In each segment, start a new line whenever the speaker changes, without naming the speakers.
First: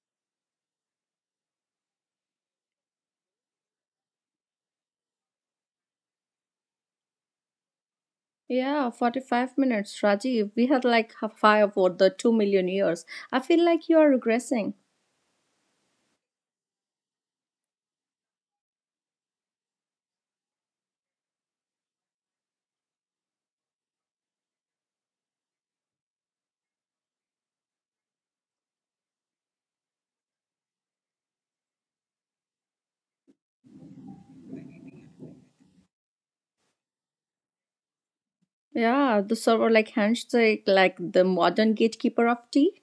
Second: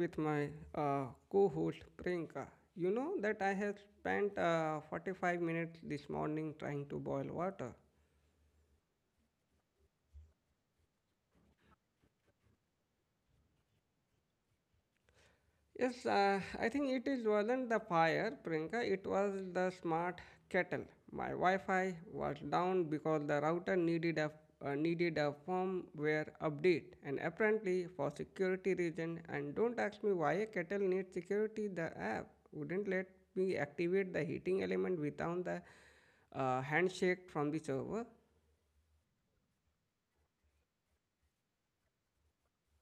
with my co-host Priyanka. You know that I have spent 45 minutes this morning trying to boil water.
Yeah, 45 minutes, Rajiv. We had like a five or the 2 million years. I feel like you are regressing.
Yes, I think it is wasn't the fire, Priyanka. It was the smart kettle. My Wi-Fi was down because the router needed a needed a firmware update, and apparently for security reason. And don't ask me why a kettle needs security. The app wouldn't let me activate the heating element without the handshake from the server.
Yeah, the server like handshake, like the modern gatekeeper of tea.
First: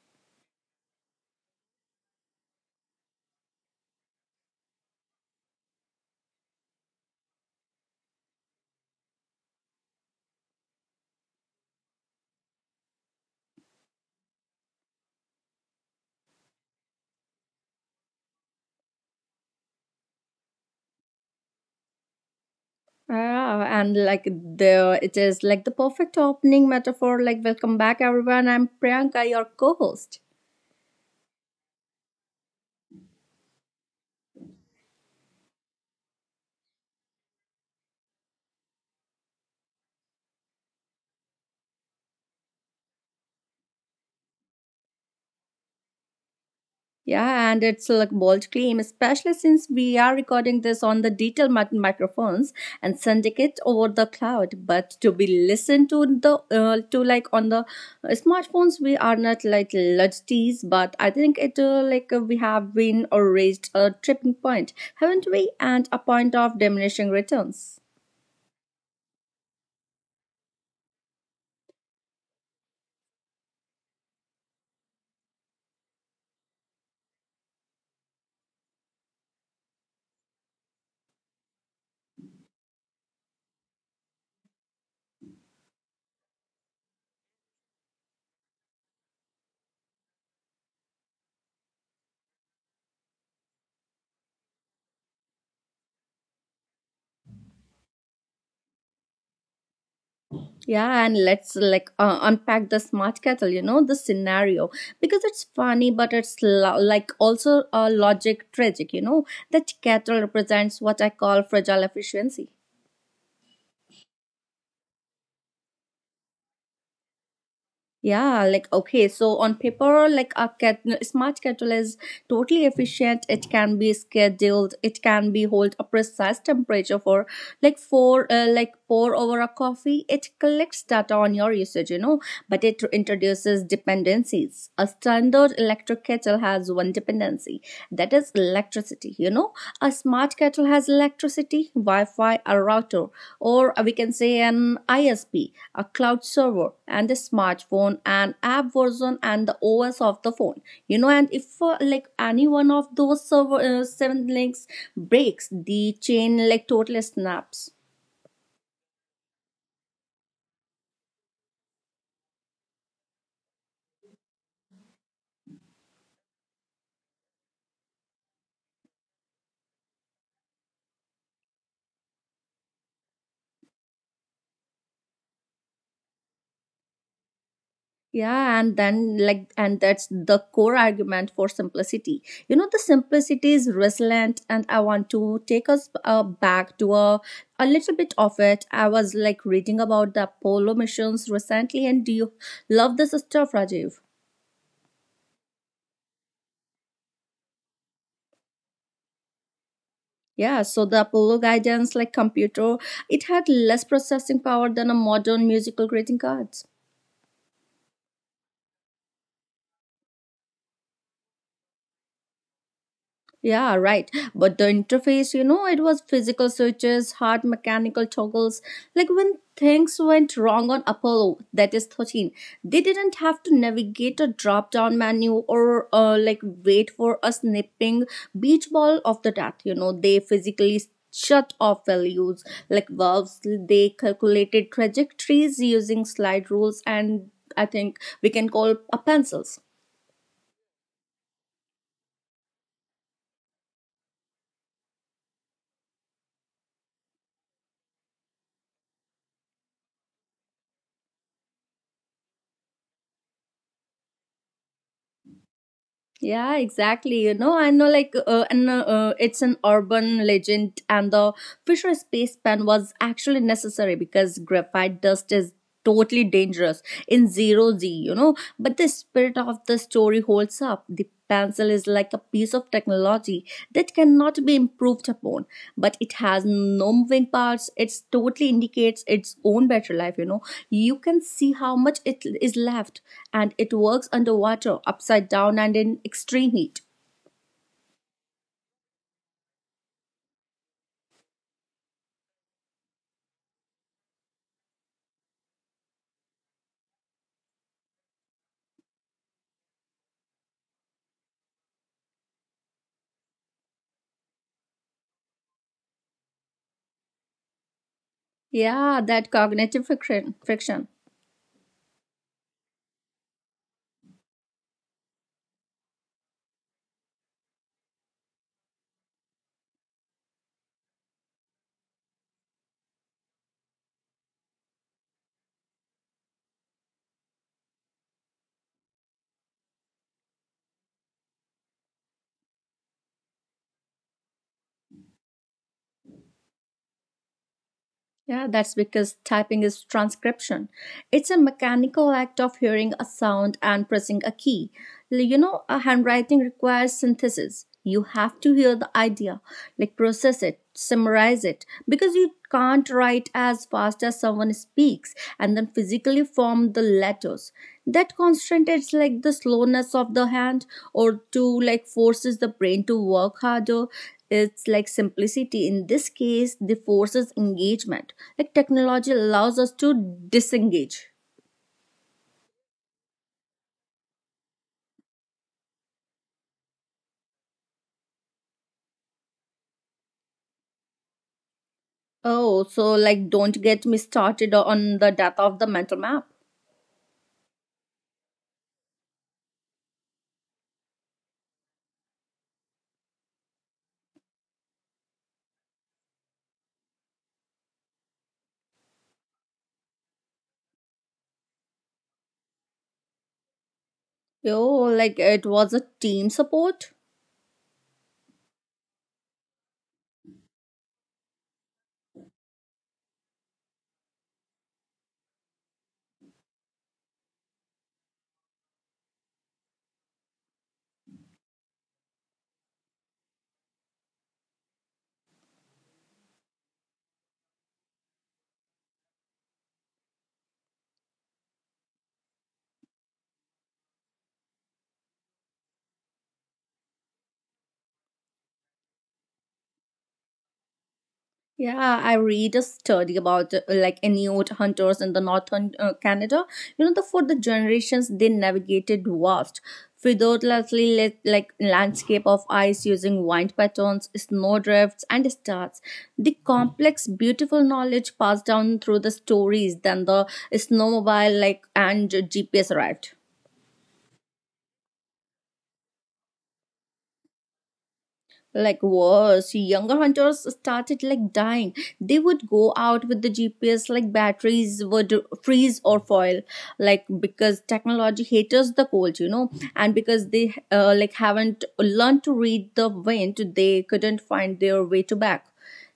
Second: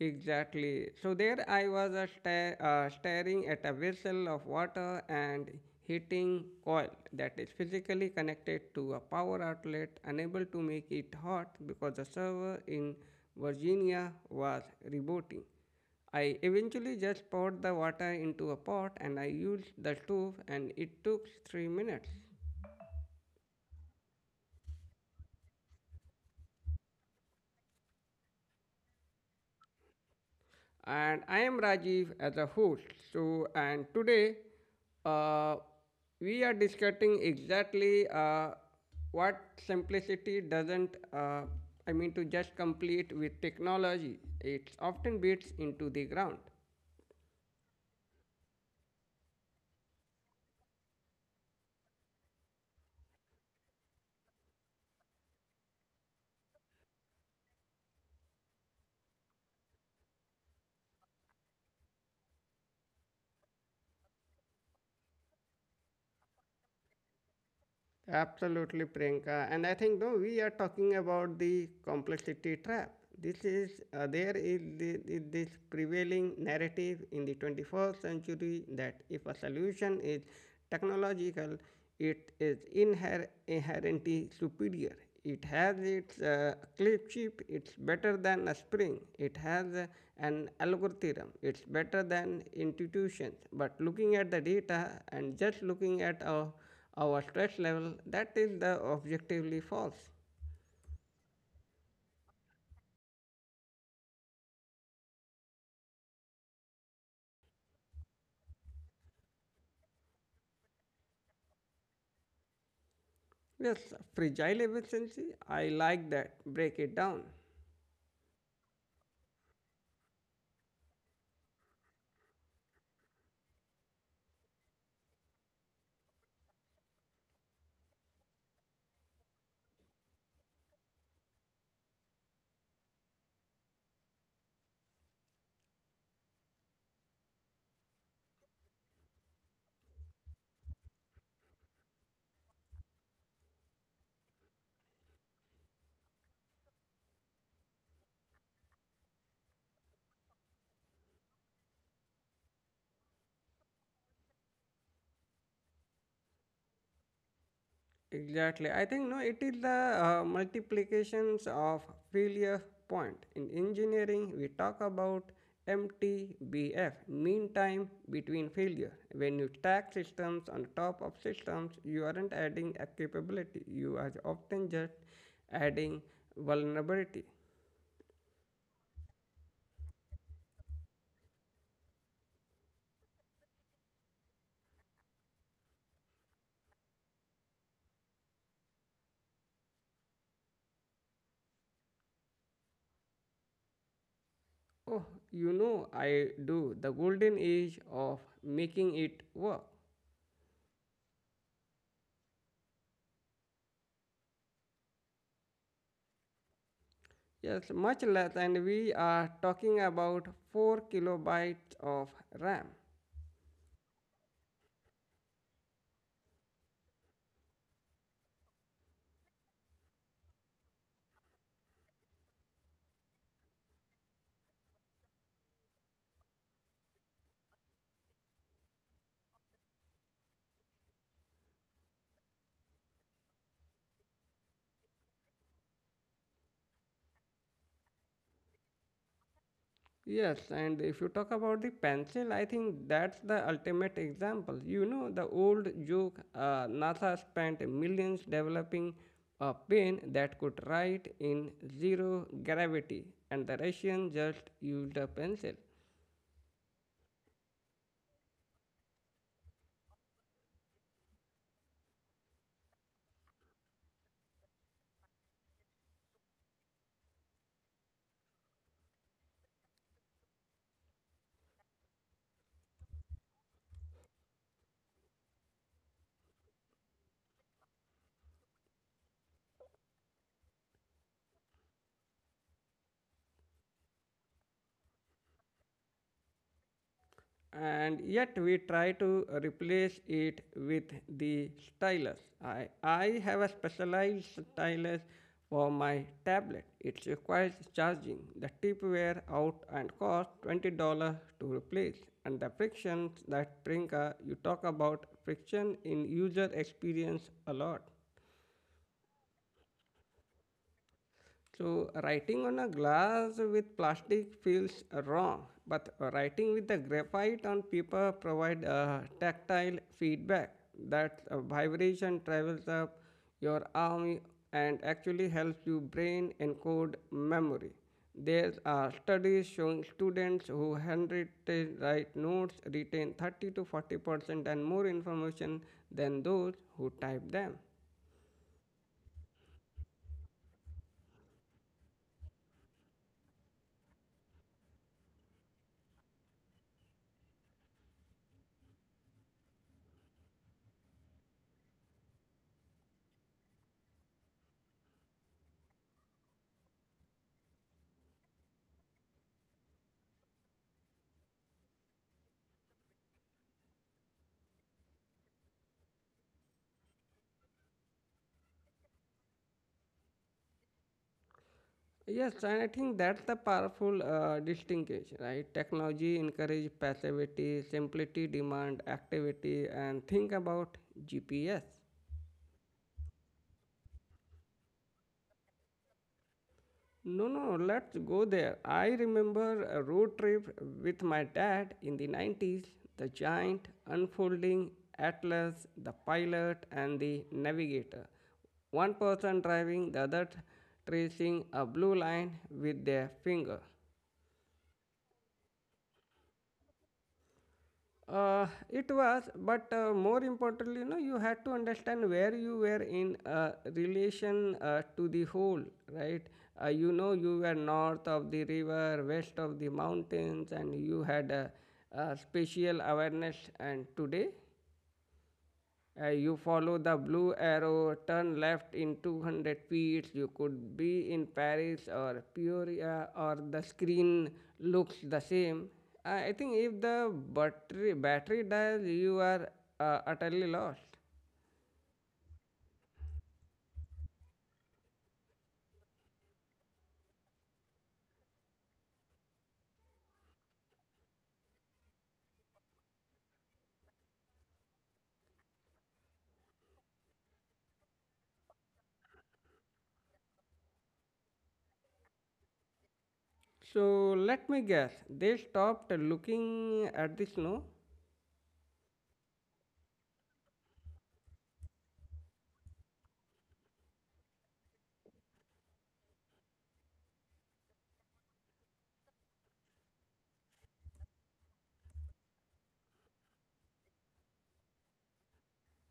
Exactly. So there I was staring at a vessel of water and heating coil that is physically connected to a power outlet, unable to make it hot because the server in Virginia was rebooting. I eventually just poured the water into a pot and I used the stove and it took 3 minutes.
Yeah, and like the it is like the perfect opening metaphor. Like, welcome back, everyone. I'm Priyanka, your co-host.
And I am Rajiv as a host. So, and today uh, we are discussing exactly what simplicity doesn't, I mean, to just complete with technology, it often beats into the ground.
Yeah, and it's like bold claim, especially since we are recording this on the detail microphones and sending it over the cloud. But to be listened to the to like on the smartphones, we are not like luddites, but I think it like we have been or raised a tripping point, haven't we? And a point of diminishing returns.
Absolutely, Priyanka. And I think no, we are talking about the complexity trap. This is there is this prevailing narrative in the 21st century that if a solution is technological, it is inherently superior. It has its clip chip. It's better than a spring. It has an algorithm. It's better than institutions. But looking at the data and just looking at our stress level, that is the objectively false.
Yeah, and let's like unpack the smart kettle, you know, the scenario because it's funny, but it's like also a logic tragic, you know. That kettle represents what I call fragile efficiency.
Yes, fragile efficiency, I like that. Break it down.
Yeah, like okay, so on paper, like a cat, no, smart kettle is totally efficient. It can be scheduled. It can be hold a precise temperature for like pour over a coffee. It collects data on your usage, you know, but it introduces dependencies. A standard electric kettle has one dependency, that is electricity, you know. A smart kettle has electricity, wi-fi, a router, or we can say an isp, a cloud server, and the smartphone and app version and the os of the phone, you know. And if like any one of those server seven links breaks, the chain like totally snaps.
Exactly. I think no, it is the multiplications of failure point. In engineering, we talk about MTBF, mean time between failure. When you stack systems on top of systems, you aren't adding a capability. You are often just adding vulnerability.
Yeah, and then like, and that's the core argument for simplicity. You know, the simplicity is resilient, and I want to take us back to a little bit of it. I was like reading about the Apollo missions recently, and do you love this stuff, Rajiv?
Oh, you know I do. The golden age of making it work.
Yeah, so the Apollo guidance, like computer, it had less processing power than a modern musical greeting cards.
Yes, much less, and we are talking about 4 kilobytes of RAM.
Yeah, right. But the interface, you know, it was physical switches, hard mechanical toggles. Like when things went wrong on Apollo, that is 13, they didn't have to navigate a drop down menu or like wait for a snipping beach ball of the death. You know, they physically shut off values like valves. They calculated trajectories using slide rules and I think we can call pencils.
Yes, and if you talk about the pencil, I think that's the ultimate example. You know, the old joke NASA spent millions developing a pen that could write in zero gravity, and the Russians just used a pencil.
Yeah, exactly. You know, I know, like, and it's an urban legend, and the Fisher space pen was actually necessary because graphite dust is totally dangerous in zero G, you know. But the spirit of the story holds up. The pen's Pencil is like a piece of technology that cannot be improved upon, but it has no moving parts. It totally indicates its own better life. You know, you can see how much it is left, and it works underwater, upside down, and in extreme heat.
And yet we try to replace it with the stylus. I have a specialized stylus for my tablet. It requires charging. The tip wear out and cost $20 to replace. And the frictions that Prinka, you talk about friction in user experience a lot.
Yeah, that cognitive friction. Friction.
So, writing on a glass with plastic feels wrong, but writing with the graphite on paper provide a tactile feedback. That vibration travels up your arm and actually helps your brain encode memory. There are studies showing students who handwritten write notes retain 30 to 40% and more information than those who type them.
Yeah, that's because typing is transcription. It's a mechanical act of hearing a sound and pressing a key. You know, a handwriting requires synthesis. You have to hear the idea, like process it, summarize it, because you can't write as fast as someone speaks and then physically form the letters. That constraint is like the slowness of the hand or to like forces the brain to work harder. It's like simplicity, in this case, the forces engagement. Like technology allows us to disengage.
Yes, and I think that's the powerful distinction, right? Technology encourage passivity, simplicity demand activity, and think about GPS.
Oh, so like don't get me started on the death of the mental map.
No, no, let's go there. I remember a road trip with my dad in the 90s, the giant unfolding atlas, the pilot, and the navigator. One person driving, the other tracing a blue line with their finger.
Oh, like it was a team support.
It was, but more importantly, you know, you had to understand where you were in relation to the whole, right? You know, you were north of the river, west of the mountains, and you had a spatial awareness. And today, you follow the blue arrow, turn left in 200 feet. You could be in Paris or Peoria, or the screen looks the same. I think if the battery dies, you are utterly lost.
Yeah, I read a study about like Inuit hunters in the northern Canada. You know, the for the generations they navigated vast, fiddlelessly like landscape of ice using wind patterns, snowdrifts, and stars. The complex, beautiful knowledge passed down through the stories. Then the snowmobile like and GPS arrived.
So let me guess, they stopped looking at the snow?
Like worse younger hunters started like dying. They would go out with the GPS, like batteries would freeze or foil, like because technology haters the cold, you know. And because they like haven't learned to read the wind, they couldn't find their way to back.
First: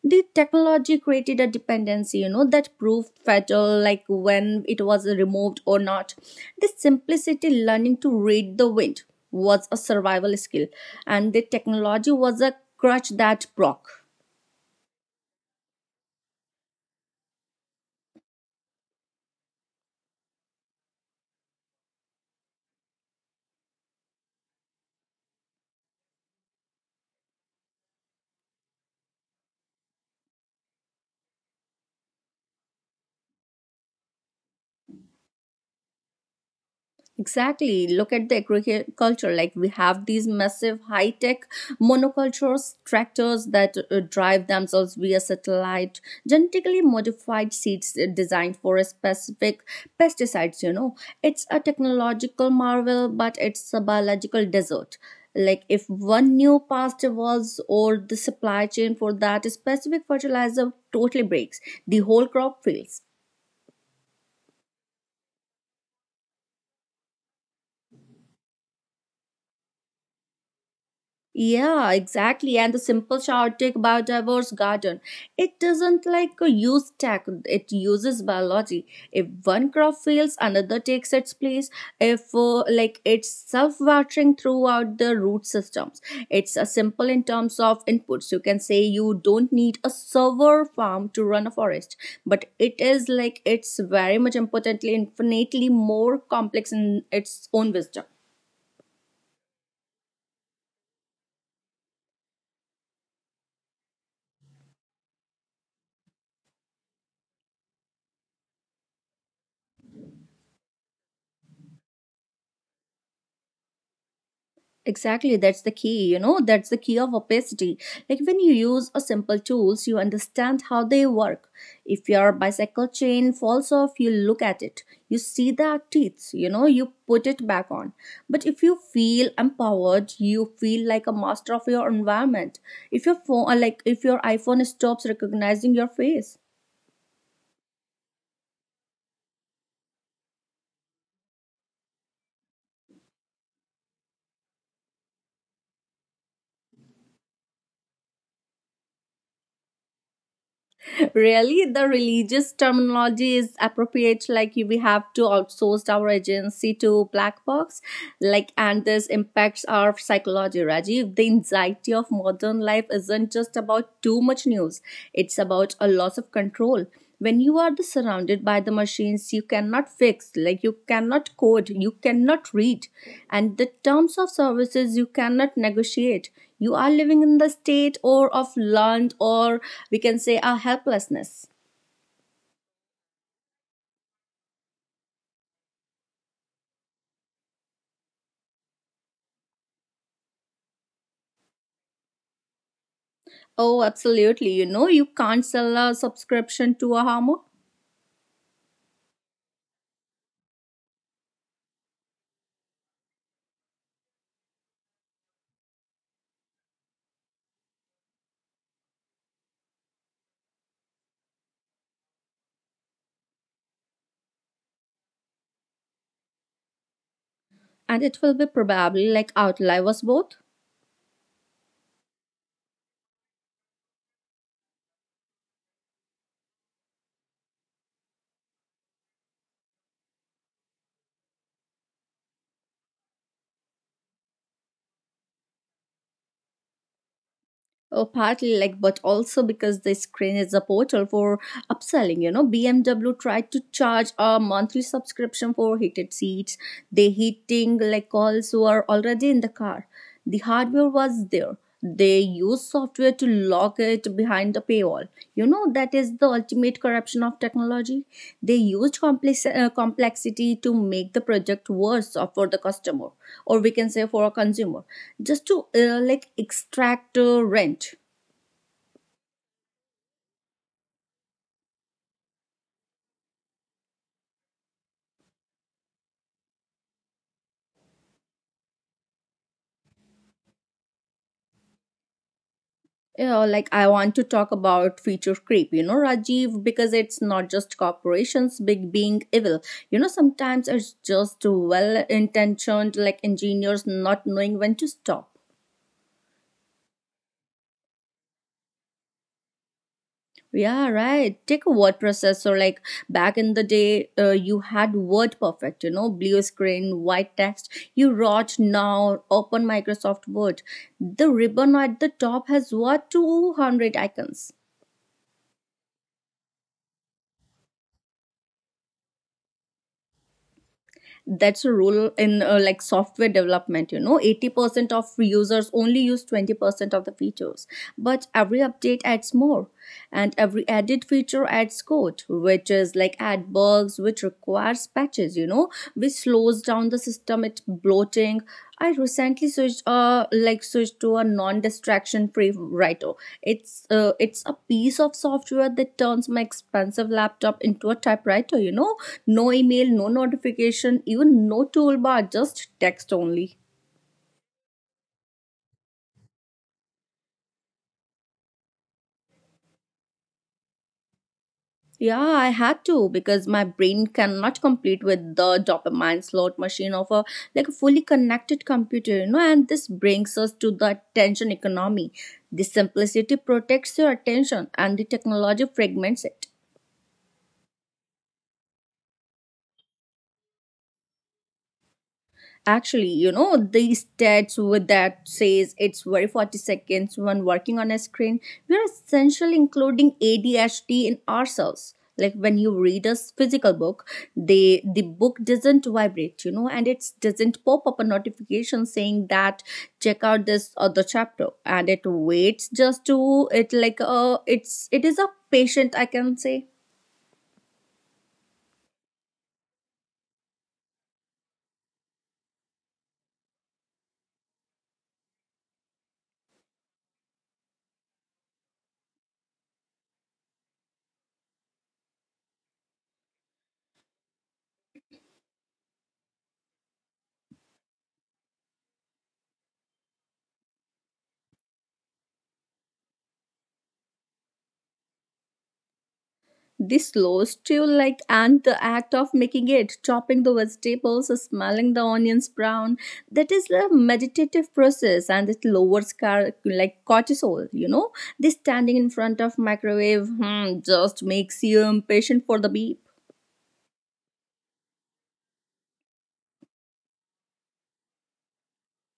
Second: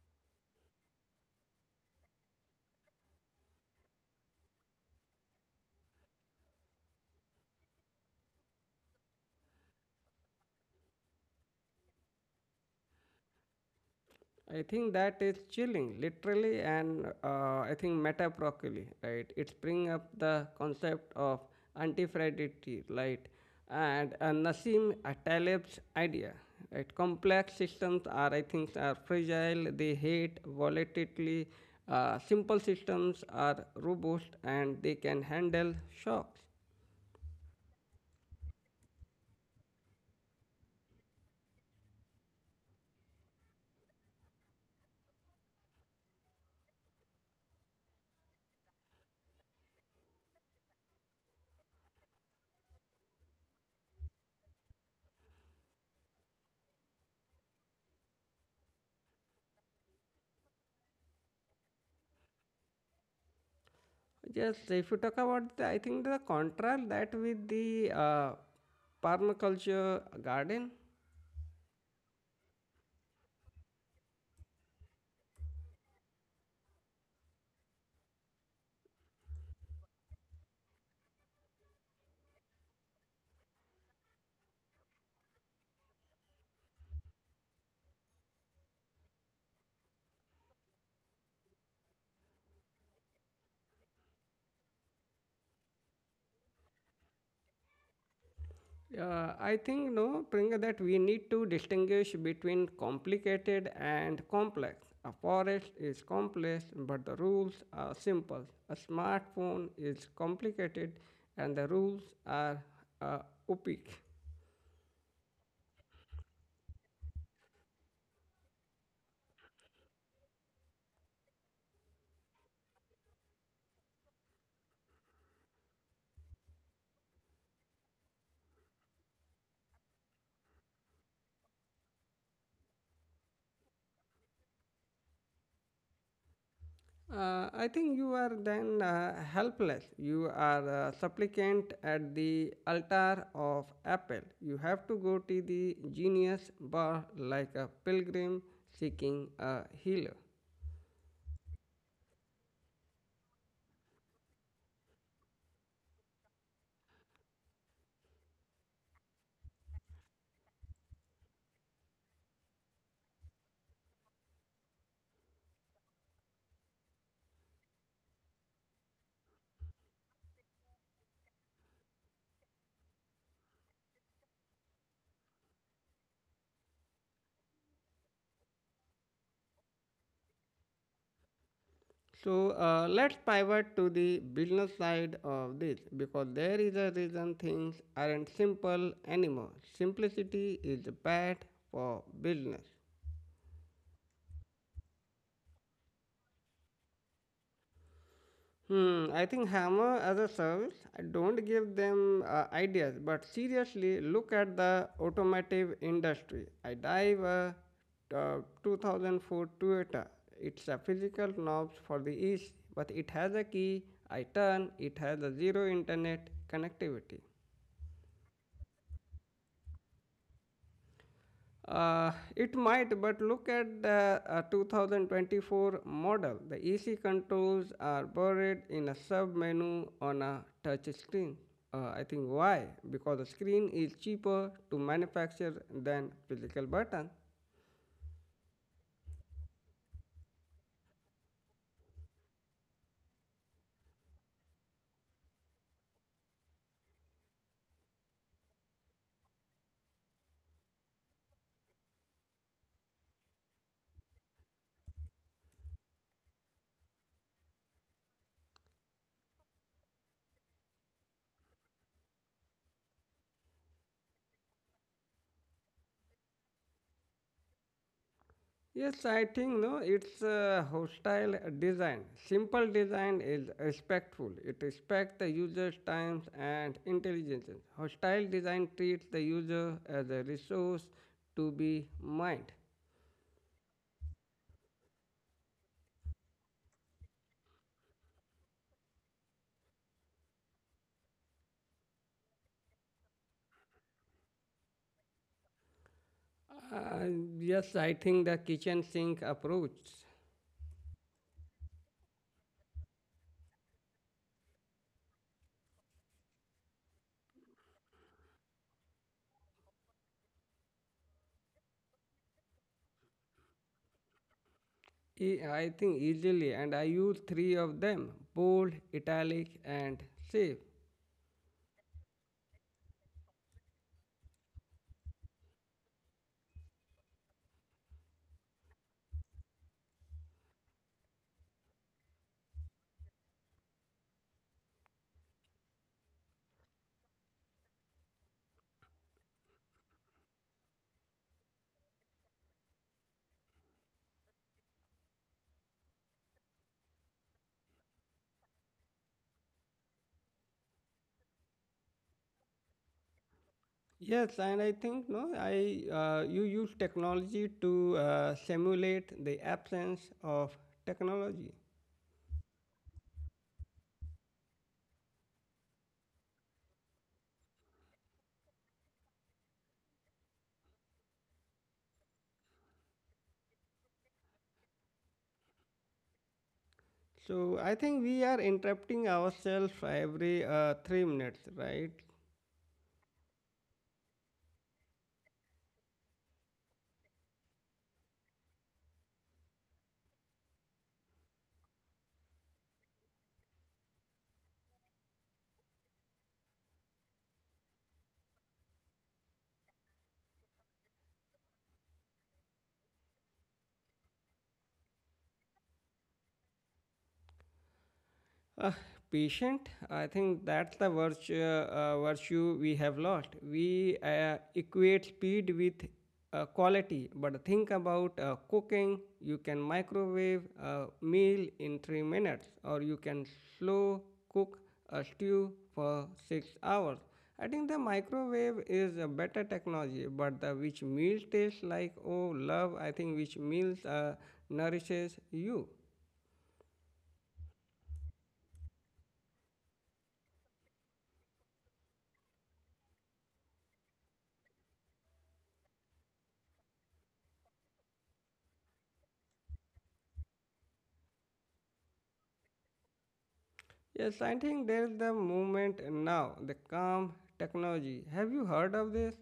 The technology created a dependency, you know, that proved fatal, like when it was removed or not. This simplicity, learning to read the wind, was a survival skill, and the technology was a crutch that broke.
I think that is chilling, literally and I think metaphorically, right? It's bring up the concept of antifragility, right? And Nassim Taleb's idea, right? Complex systems are, I think, are fragile. They hate volatility. Simple systems are robust and they can handle shocks.
Exactly. Look at the agriculture. Like we have these massive high tech monocultures, tractors that drive themselves via satellite, genetically modified seeds designed for a specific pesticides. You know, it's a technological marvel, but it's a biological desert. Like if one new past evolves or the supply chain for that specific fertilizer totally breaks, the whole crop fails.
Just if you talk about, the, I think the contrast that with the permaculture garden.
Yeah, exactly. And the simple Chaotic Biodiverse Garden, it doesn't like a use tech, it uses biology. If one crop fails, another takes its place. If like it's self watering throughout the root systems, it's a simple in terms of inputs. You can say you don't need a server farm to run a forest, but it is like it's very much importantly, infinitely more complex in its own wisdom.
I think no, Pringa, that we need to distinguish between complicated and complex. A forest is complex, but the rules are simple. A smartphone is complicated, and the rules are uh, opaque.
Exactly, that's the key, you know, that's the key of opacity. Like when you use a simple tools, you understand how they work. If your bicycle chain falls off, you look at it. You see the teeth, you know, you put it back on. But if you feel empowered, you feel like a master of your environment. If your phone like if your iPhone stops recognizing your face,
I think you are then helpless. You are a supplicant at the altar of Apple. You have to go to the genius bar like a pilgrim seeking a healer.
really the religious terminology is appropriate. Like we have to outsource our agency to black box. Like and this impacts our psychology, Rajiv. The anxiety of modern life isn't just about too much news, it's about a loss of control. When you are the surrounded by the machines you cannot fix, like you cannot code, you cannot read and the terms of services, you cannot negotiate, you are living in the state or of learned or we can say a helplessness.
So let's pivot to the business side of this because there is a reason things aren't simple anymore. Simplicity is bad for business.
Oh, absolutely. You know, you can't sell a subscription to a hammer.
Hmm, I think Hammer as a service, I don't give them ideas, but seriously, look at the automotive industry. I dive a uh, 2004 Toyota. It's a physical knobs for the east, but it has a key. I turn. It has a zero internet connectivity.
And it will be probably like outlive us both.
It might, but look at the 2024 model. The easy controls are buried in a sub menu on a touch screen. I think why? Because the screen is cheaper to manufacture than physical button.
Oh, partly like, but also because the screen is a portal for upselling. You know, BMW tried to charge a monthly subscription for heated seats. The heating like coils were already in the car. The hardware was there. They used software to lock it behind a paywall. You know, that is the ultimate corruption of technology. They used complex, complexity to make the project for the customer, or we can say for a consumer, just to like extract rent.
Yes, I think no. It's a hostile design. Simple design is respectful. It respects the user's time and intelligence. Hostile design treats the user as a resource to be mined.
You know, like I want to talk about feature creep, you know, Rajiv, because it's not just corporations big being evil. You know, sometimes it's just well intentioned, like engineers not knowing when to stop.
Uh, yes, I think the kitchen sink approach.
Yeah, right. Take a word processor. Like back in the day, you had Word Perfect, you know, blue screen, white text. You wrote now, open Microsoft Word. The ribbon at the top has what, 200 icons.
I think easily, and I use three of them: bold, italic, and save.
That's a rule in like software development, you know, 80% of users only use 20% of the features, but every update adds more, and every added feature adds code, which is like add bugs, which requires patches, you know, which slows down the system stomach bloating. I recently switched switched to a non-distraction free writer. It's a piece of software that turns my expensive laptop into a typewriter, you know? No email, no notification, even no toolbar, just text only.
Yes, and I think no, I you use technology to simulate the absence of technology.
Yeah, I had to because my brain cannot compete with the dopamine slot machine of a like a fully connected computer, you know. And this brings us to the attention economy. The simplicity protects your attention, and the technology fragments it.
So I think we are interrupting ourselves every 3 minutes, right?
Actually, you know, these stats with that says it's very 40 seconds when working on a screen, we are essentially including ADHD in ourselves. Like when you read a physical book, they the book doesn't vibrate, you know, and it doesn't pop up a notification saying that check out this other chapter, and it waits just to it like it is a patient I can say.
Uh, patient, I think that's the virtue, virtue we have lost. We equate speed with quality, but think about cooking. You can microwave a meal in 3 minutes, or you can slow cook a stew for 6 hours. I think the microwave is a better technology, but the which meal tastes like, oh, love, I think which meals nourishes you.
This slow stew, like, and the act of making it, chopping the vegetables, smelling the onions brown, that is a meditative process, and it lowers like cortisol. You know, this standing in front of microwave just makes you impatient for the beep.
Yes, I think there's the movement now, the calm technology. Have you heard of this?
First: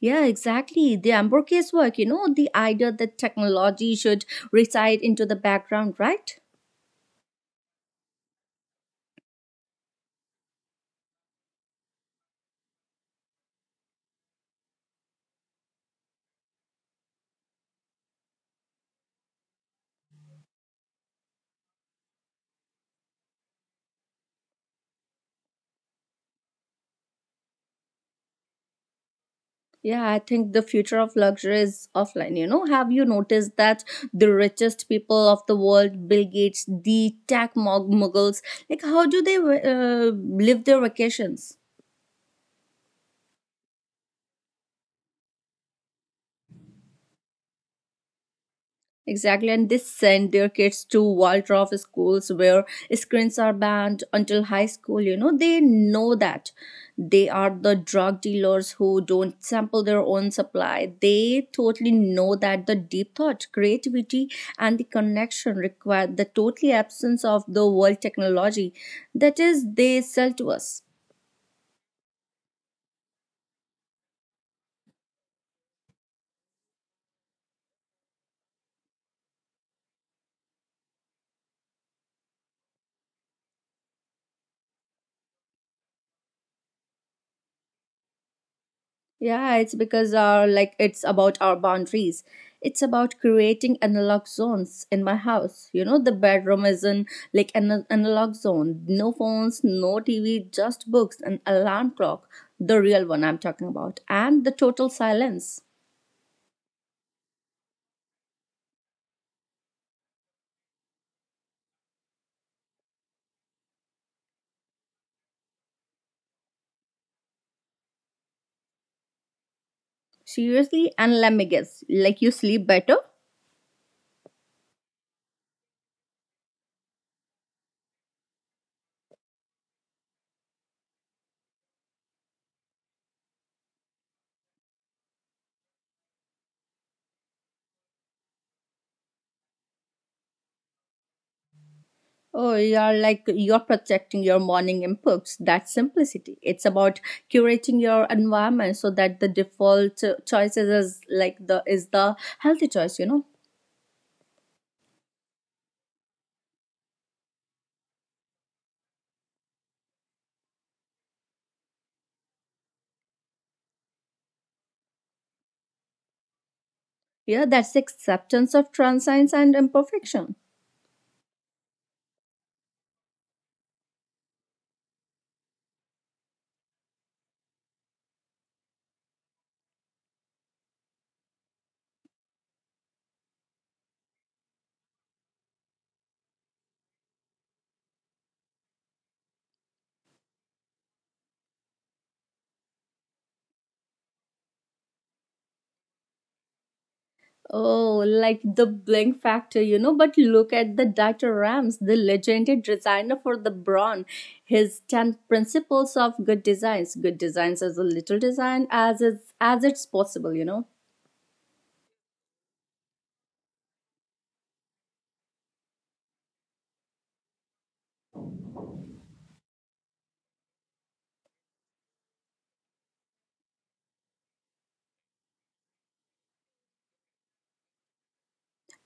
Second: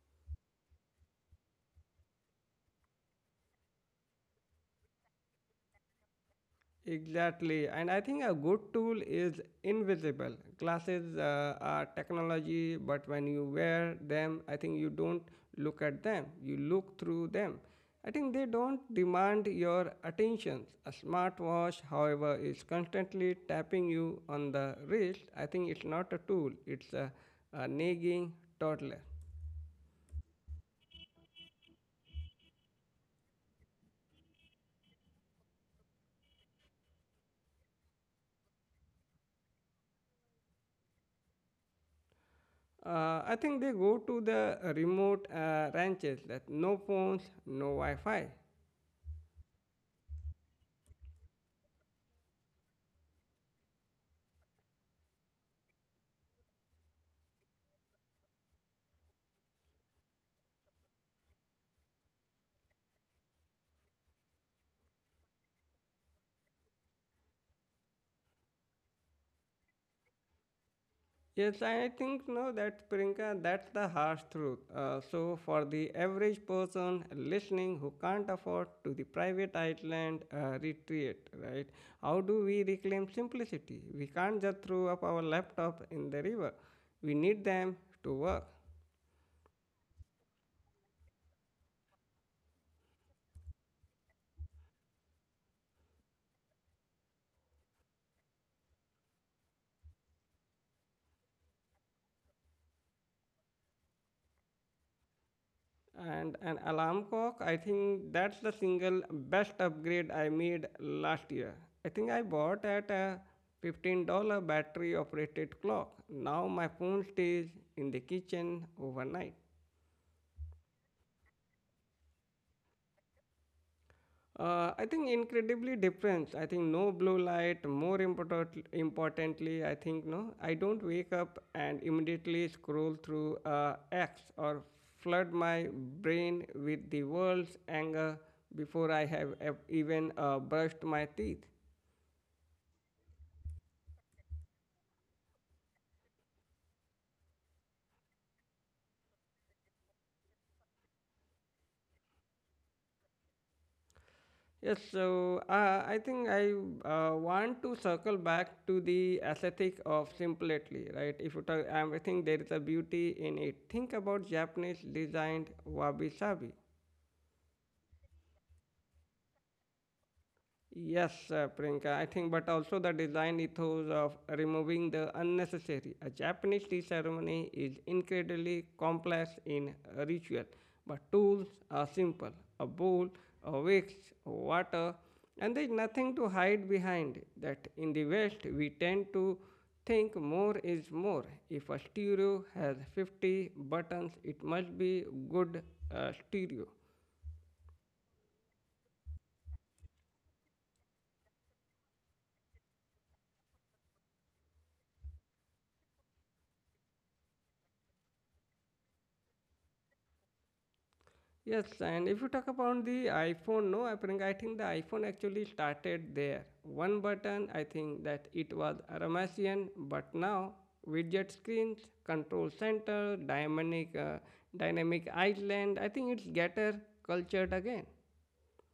Yeah, exactly. The Amber case work, you know, the idea that technology should reside into the background, right?
Exactly. And I think a good tool is invisible. Glasses are technology, but when you wear them, I think you don't look at them, you look through them. I think they don't demand your attention. A smartwatch, however, is constantly tapping you on the wrist. I think it's not a tool, it's a nagging toddler.
Yeah, I think the future of luxury is offline. You know, have you noticed that the richest people of the world, Bill Gates, the tech muggles, like how do they live their vacations?
I think they go to the remote ranches that no phones, no Wi-Fi.
Exactly, and they send their kids to walled-off schools where screens are banned until high school. You know, they know that they are the drug dealers who don't sample their own supply. They totally know that the deep thought, creativity, and the connection require the totally absence of the world technology that is they sell to us.
Yes, I think no, that Priyanka, that's the harsh truth. So for the average person listening who can't afford to the private island retreat, right? How do we reclaim simplicity? We can't just throw up our laptop in the river. We need them to work.
Yeah, it's because our like it's about our boundaries. It's about creating analog zones in my house. You know, the bedroom is in like an analog zone. No phones, no TV, just books, an alarm clock, the real one I'm talking about, and the total silence.
And an alarm clock, I think that's the single best upgrade I made last year. I think I bought at a $15 battery operated clock. Now my phone stays in the kitchen overnight.
Seriously, and let me guess, like you sleep better?
I think incredibly different. I think no blue light. More importantly, I think no. I don't wake up and immediately scroll through X or flood my brain with the world's anger before I have even brushed my teeth.
Oh, you're like you're protecting your morning inputs. That's simplicity. It's about curating your environment so that the default choices is like the is the healthy choice. You know,
Yes, so I think I want to circle back to the aesthetic of simplicity, right? If you talk, I think there is a beauty in it. Think about Japanese designed wabi sabi.
yeah, that's acceptance of transience and imperfection.
Yes, Priyanka, I think, but also the design ethos of removing the unnecessary. A Japanese tea ceremony is incredibly complex in ritual, but tools are simple: a bowl, a wax, water, and there is nothing to hide behind. That in the West, we tend to think more is more. If a stereo has 50 buttons, it must be good stereo.
Oh, like the blink factor, you know. But look at the Dr. Rams, the legendary designer for the Braun. His ten principles of good designs. Good designs is a little design as it's possible, you know.
Yes, and if you talk about the iPhone, no, I think the iPhone actually started there. One button, I think that it was Ramasian, but now widget screens, control center, dynamic island. I think it's getter cultured again.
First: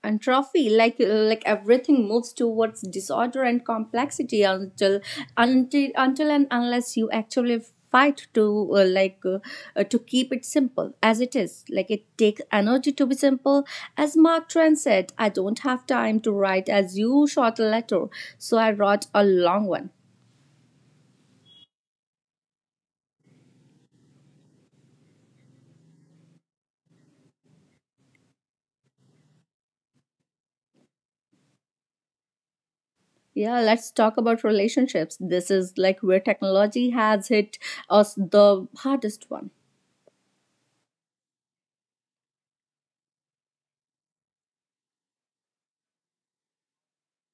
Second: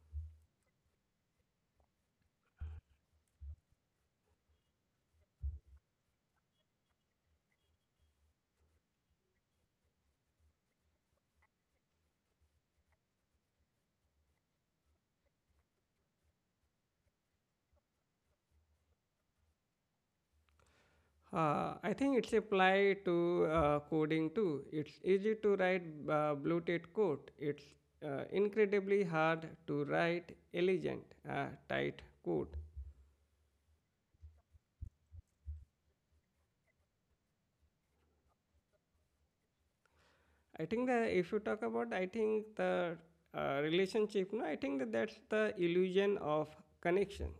And trophy like everything moves towards disorder and complexity until until and unless you actually fight to uh, like uh, to keep it simple as it is like it takes energy to be simple as Mark Twain said, I don't have time to write as you short a letter, so I wrote a long one.
I think it's applied to coding too. It's easy to write bloated code. It's incredibly hard to write elegant, tight code.
Yeah, let's talk about relationships. This is like where technology has hit us the hardest one.
I think that if you talk about, I think the relationship, no, I think that that's the illusion of connection.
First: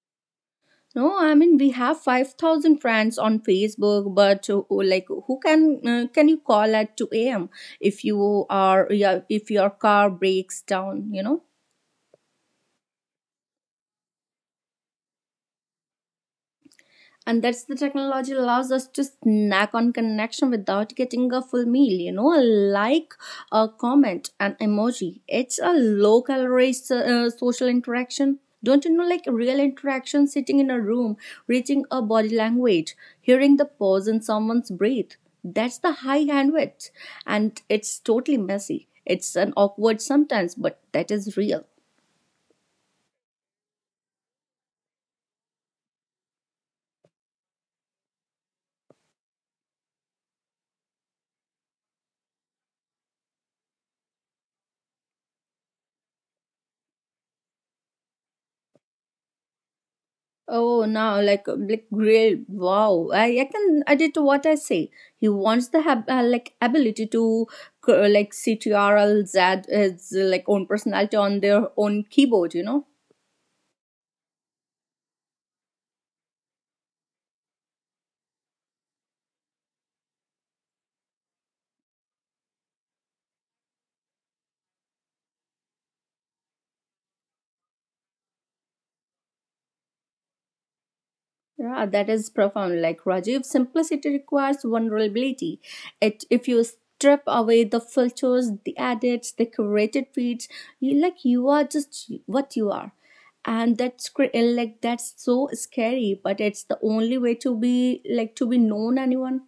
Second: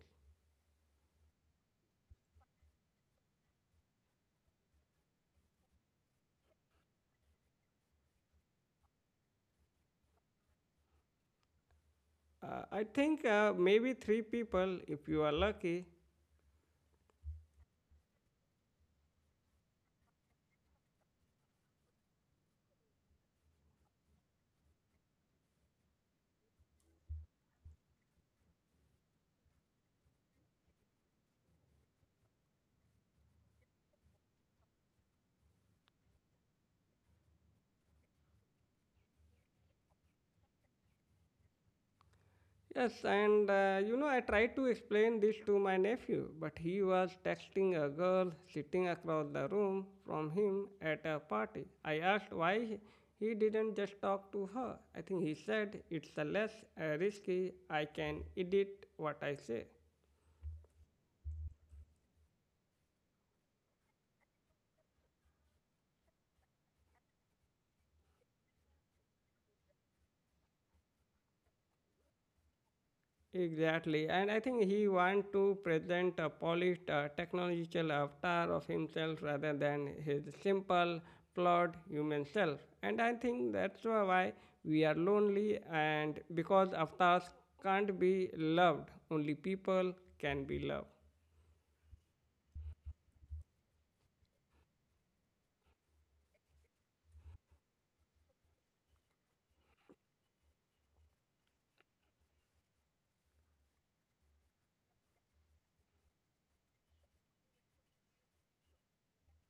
No, I mean we have 5,000 friends on Facebook, but like who can you call at two a.m. if you are yeah, if your car breaks down? You know.
I think maybe three people, if you are lucky.
And that's the technology allows us to snack on connection without getting a full meal, you know, like a comment, an emoji, it's a low calorie social interaction. Don't you know, like real interaction, sitting in a room, reading a body language, hearing the pause in someone's breath, that's the high bandwidth, and it's totally messy, it's an awkward sometimes, but that is real.
Yes, and you know, I tried to explain this to my nephew, but he was texting a girl sitting across the room from him at a party. I asked why he didn't just talk to her. I think he said it's a less risky, I can edit what I say.
Oh, now like great! Wow, I can edit what I say. He wants the like ability to like CTRL Z his like own personality on their own keyboard. You know.
Exactly, and I think he want to present a polished technological avatar of himself rather than his simple, flawed human self. And I think that's why we are lonely, and because avatars can't be loved, only people can be loved.
Yeah, that is profound. Like Rajiv, simplicity requires vulnerability. It, if you strip away the filters, the edits, the curated feeds, you like you are just what you are, and that's like that's so scary. But it's the only way to be like to be known anyone.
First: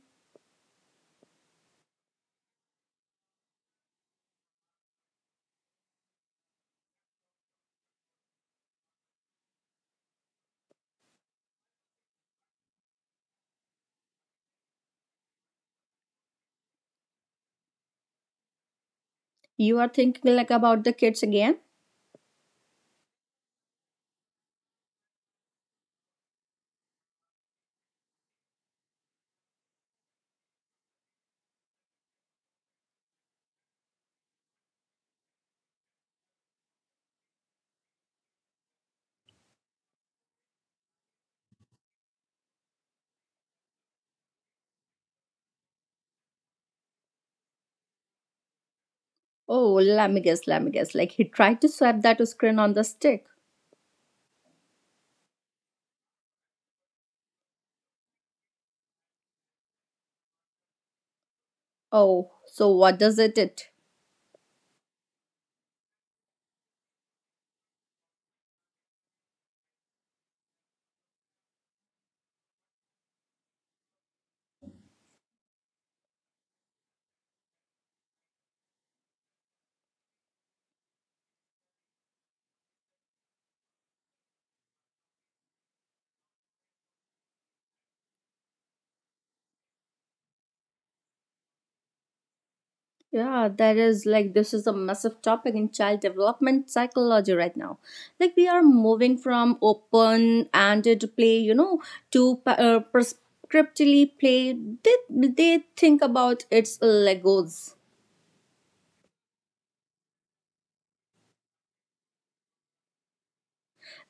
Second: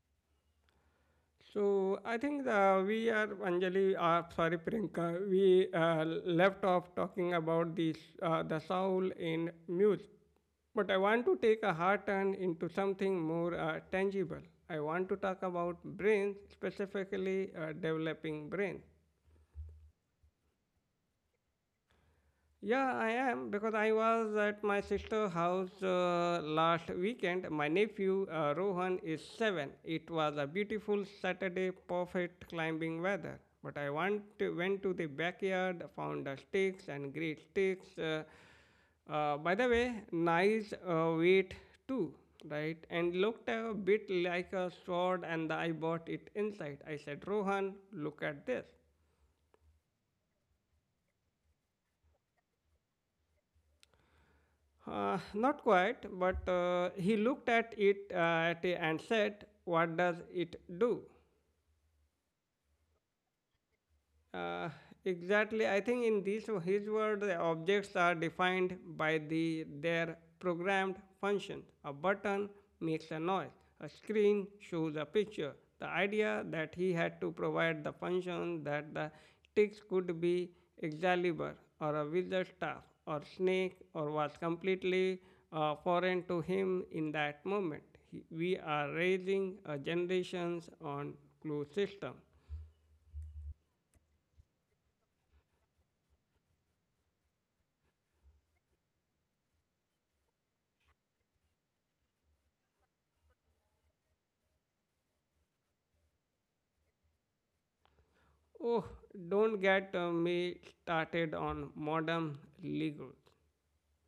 So I think we are Anjali, sorry Priyanka, we left off talking about this the soul in music, but I want to take a hard turn into something more tangible. I want to talk about brains, specifically developing brain.
You are thinking like about the kids again.
Yeah, I am because I was at my sister's house last weekend. My nephew Rohan is 7. It was a beautiful Saturday, perfect climbing weather. But I want to, Went to the backyard, found the sticks and great sticks. By the way, nice weight too, right? And looked a bit like a sword, and I bought it inside. I said, Rohan, look at this.
Oh, let me guess, let me guess. Like he tried to swipe that screen on the stick.
Not quite, but he looked at it and said, what does it do?
Oh, so what does it?
Uh, exactly. I think in these his word, the objects are defined by the their programmed function. A button makes a noise. A screen shows a picture. The idea that he had to provide the function that the sticks could be Excalibur or a wizard staff or snake or was completely foreign to him in that moment. He, we are raising generations on clue system.
Yeah, that is like this is a massive topic in child development psychology right now. Like we are moving from open-ended play, you know, to prescriptively play. They think about its Legos.
Oh, don't get me started on modern Legos.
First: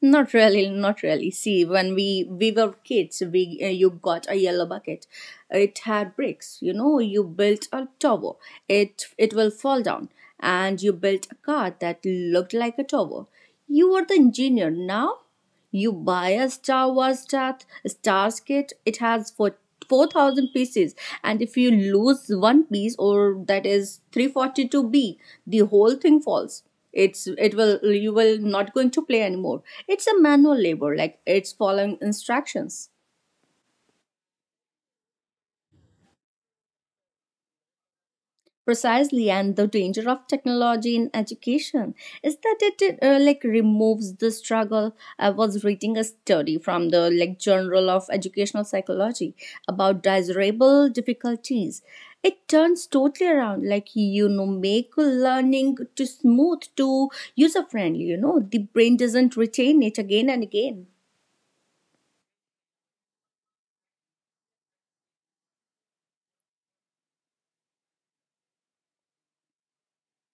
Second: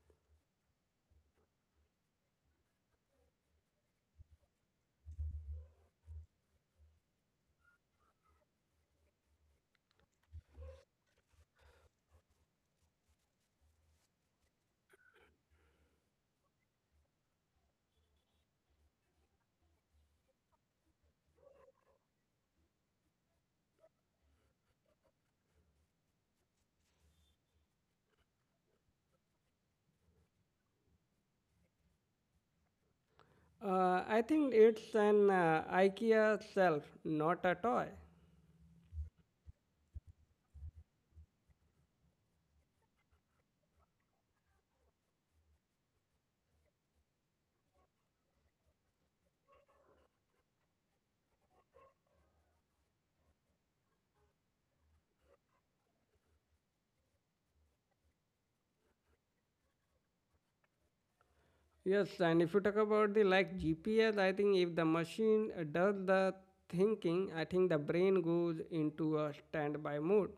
Not really, not really. See, when we were kids, we you got a yellow bucket. It had bricks. You know, you built a tower. It will fall down, and you built a car that looked like a tower. You were the engineer now. You buy a Star Wars stat, Stars kit, it has for 4,000 pieces, and if you lose one piece, or that is 342B, the whole thing falls. It's it will you will not going to play anymore. It's a manual labor, like it's following instructions.
I think it's an IKEA shelf, not a toy.
Precisely, and the danger of technology in education is that it like removes the struggle. I was reading a study from the like Journal of Educational Psychology about desirable difficulties. It turns totally around, like, you know, make learning to smooth to user friendly, you know, the brain doesn't retain it again and again.
Yes, and if you talk about the like GPS, I think if the machine does the thinking, I think the brain goes into a standby mode.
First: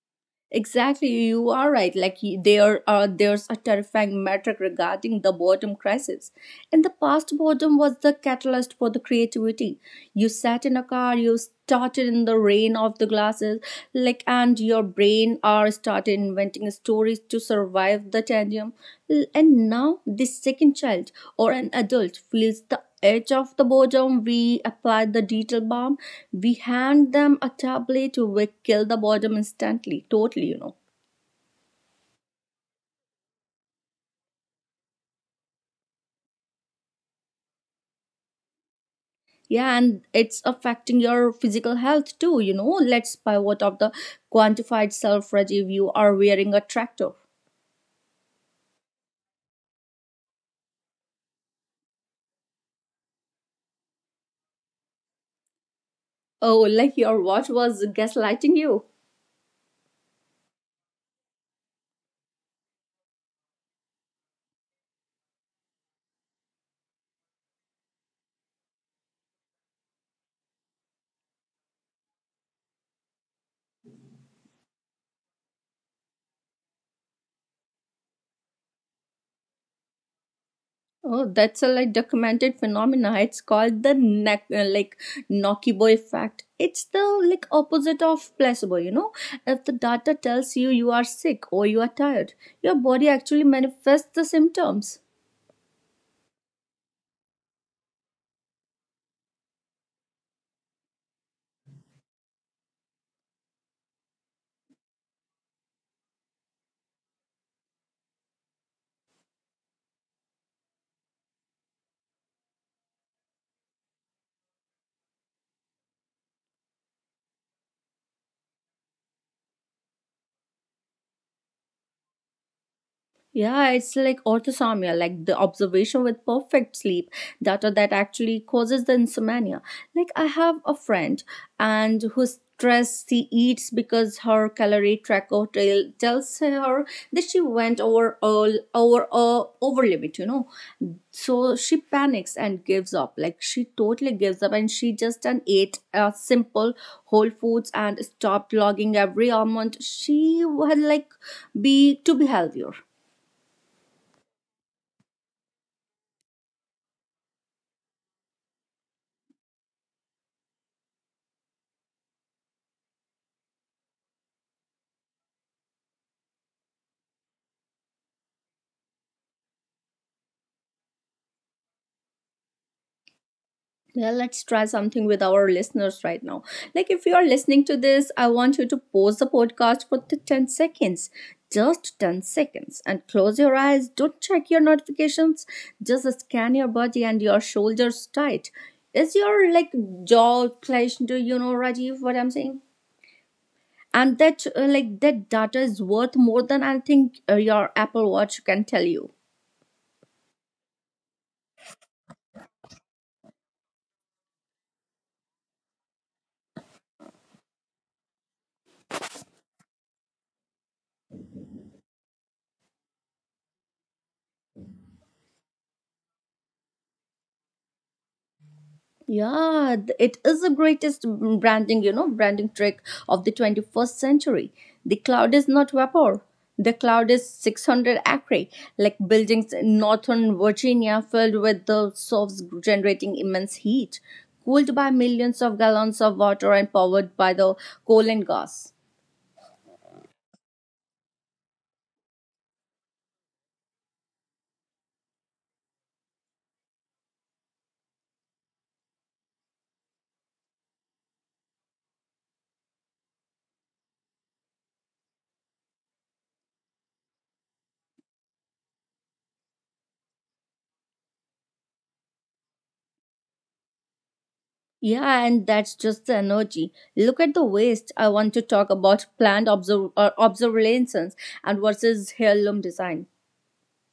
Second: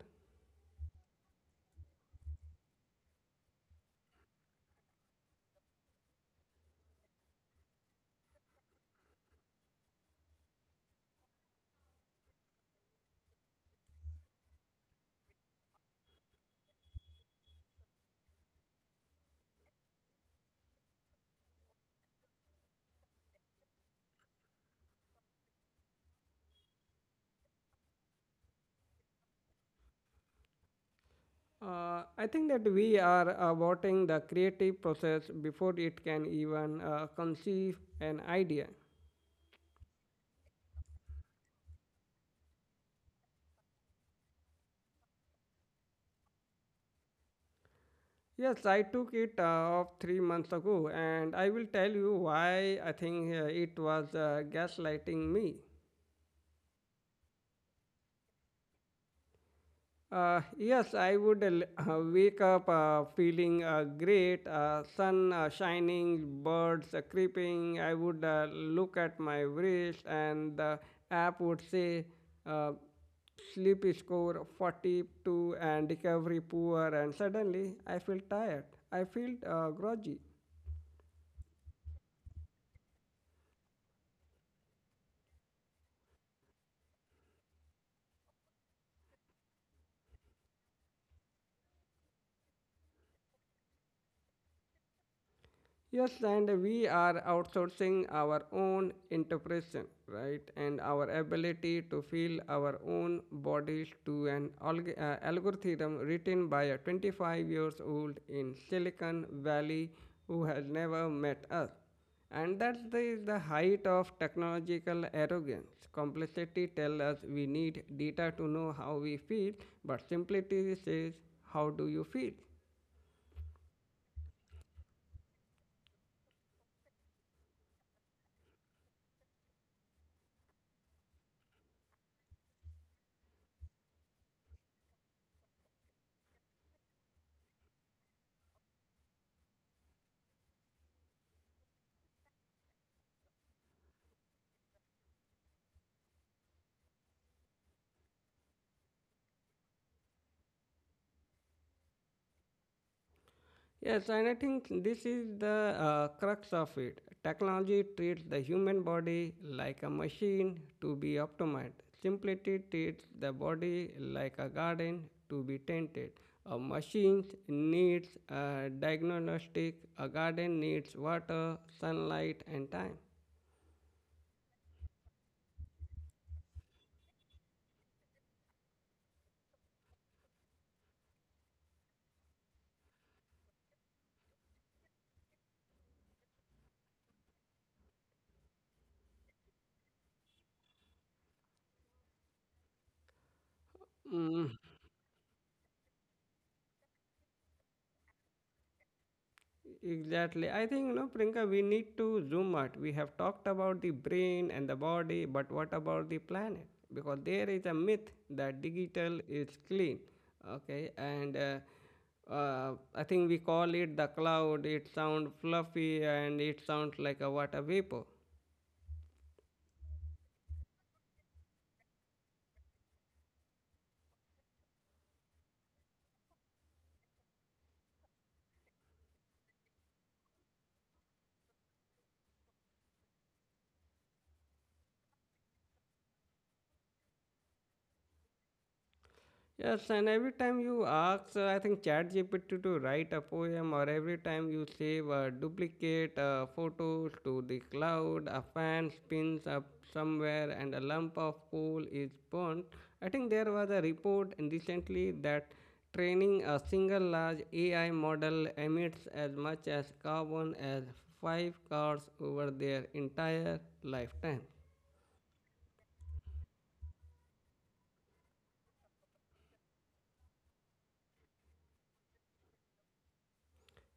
Exactly, you are right. Like there are there's a terrifying metric regarding the boredom crisis. In the past, boredom was the catalyst for the creativity. You sat in a car, you started in the rain of the glasses, like and your brain are started inventing stories to survive the tedium. And now, this second child or an adult feels the edge of the bottom, we apply the detail balm. We hand them a tablet, we kill the bottom instantly, totally, you know.
I think that we are aborting the creative process before it can even conceive an idea.
Yeah, and it's affecting your physical health too, you know. Let's pivot of the quantified self review. You are wearing a tractor.
Yes, I took it off 3 months ago, and I will tell you why I think it was gaslighting me.
Oh, like your watch was gaslighting you.
Yes, I would wake up feeling great, sun shining, birds creeping. I would look at my wrist, and the app would say, uh, sleep score 42 and recovery poor, and suddenly I feel tired. I feel groggy.
Oh, that's a like documented phenomena. It's called the like Nokibo effect. It's the like opposite of placebo. You know, if the data tells you you are sick or you are tired, your body actually manifests the symptoms.
Yes, and we are outsourcing our own interpretation, right? And our ability to feel our own bodies to an algorithm written by a 25 years old in Silicon Valley who has never met us. And that's the height of technological arrogance. Complexity tells us we need data to know how we feel, but simplicity says, how do you feel?
Yeah, it's like orthosomnia, like the observation with perfect sleep data that actually causes the insomnia. Like I have a friend and who's stressed she eats because her calorie tracker tells her that she went over all over over limit, you know. So she panics and gives up. Like she totally gives up and she just an ate simple whole foods and stopped logging every almond. She had like be to be healthier.
Yes, and I think this is the crux of it. Technology treats the human body like a machine to be optimized. Simplicity treats the body like a garden to be tended. A machine needs a diagnostic, a garden needs water, sunlight, and time.
Yeah, let's try something with our listeners right now. Like, if you are listening to this, I want you to pause the podcast for the 10 seconds. Just 10 seconds. And close your eyes. Don't check your notifications. Just scan your body and your shoulders tight. Is your like jaw clenched? Do you know, Rajiv, what I'm saying? And that
Mm-hmm.
like that data is worth more than anything your Apple Watch can tell you.
Exactly. I think, you know, Priyanka, we need to zoom out. We have talked about the brain and the body, but what about the planet? Because there is a myth that digital is clean. Okay. And I think we call it the cloud. It sounds fluffy and it sounds like a water vapor.
Yeah, it is the greatest branding, you know, branding trick of the 21st century. The cloud is not vapor. The cloud is 600-acre, like buildings in northern Virginia filled with the source generating immense heat, cooled by millions of gallons of water and powered by the coal and gas.
Yes, and every time you ask, I think ChatGPT to write a poem, or every time you save a duplicate photos to the cloud, a fan spins up somewhere, and a lump of coal is burnt. I think there was a report in recently that training a single large AI model emits as much as carbon as 5 cars over their entire lifetime.
Yeah, and that's just the energy. Look at the waste. I want to talk about planned obsolescence and versus heirloom design.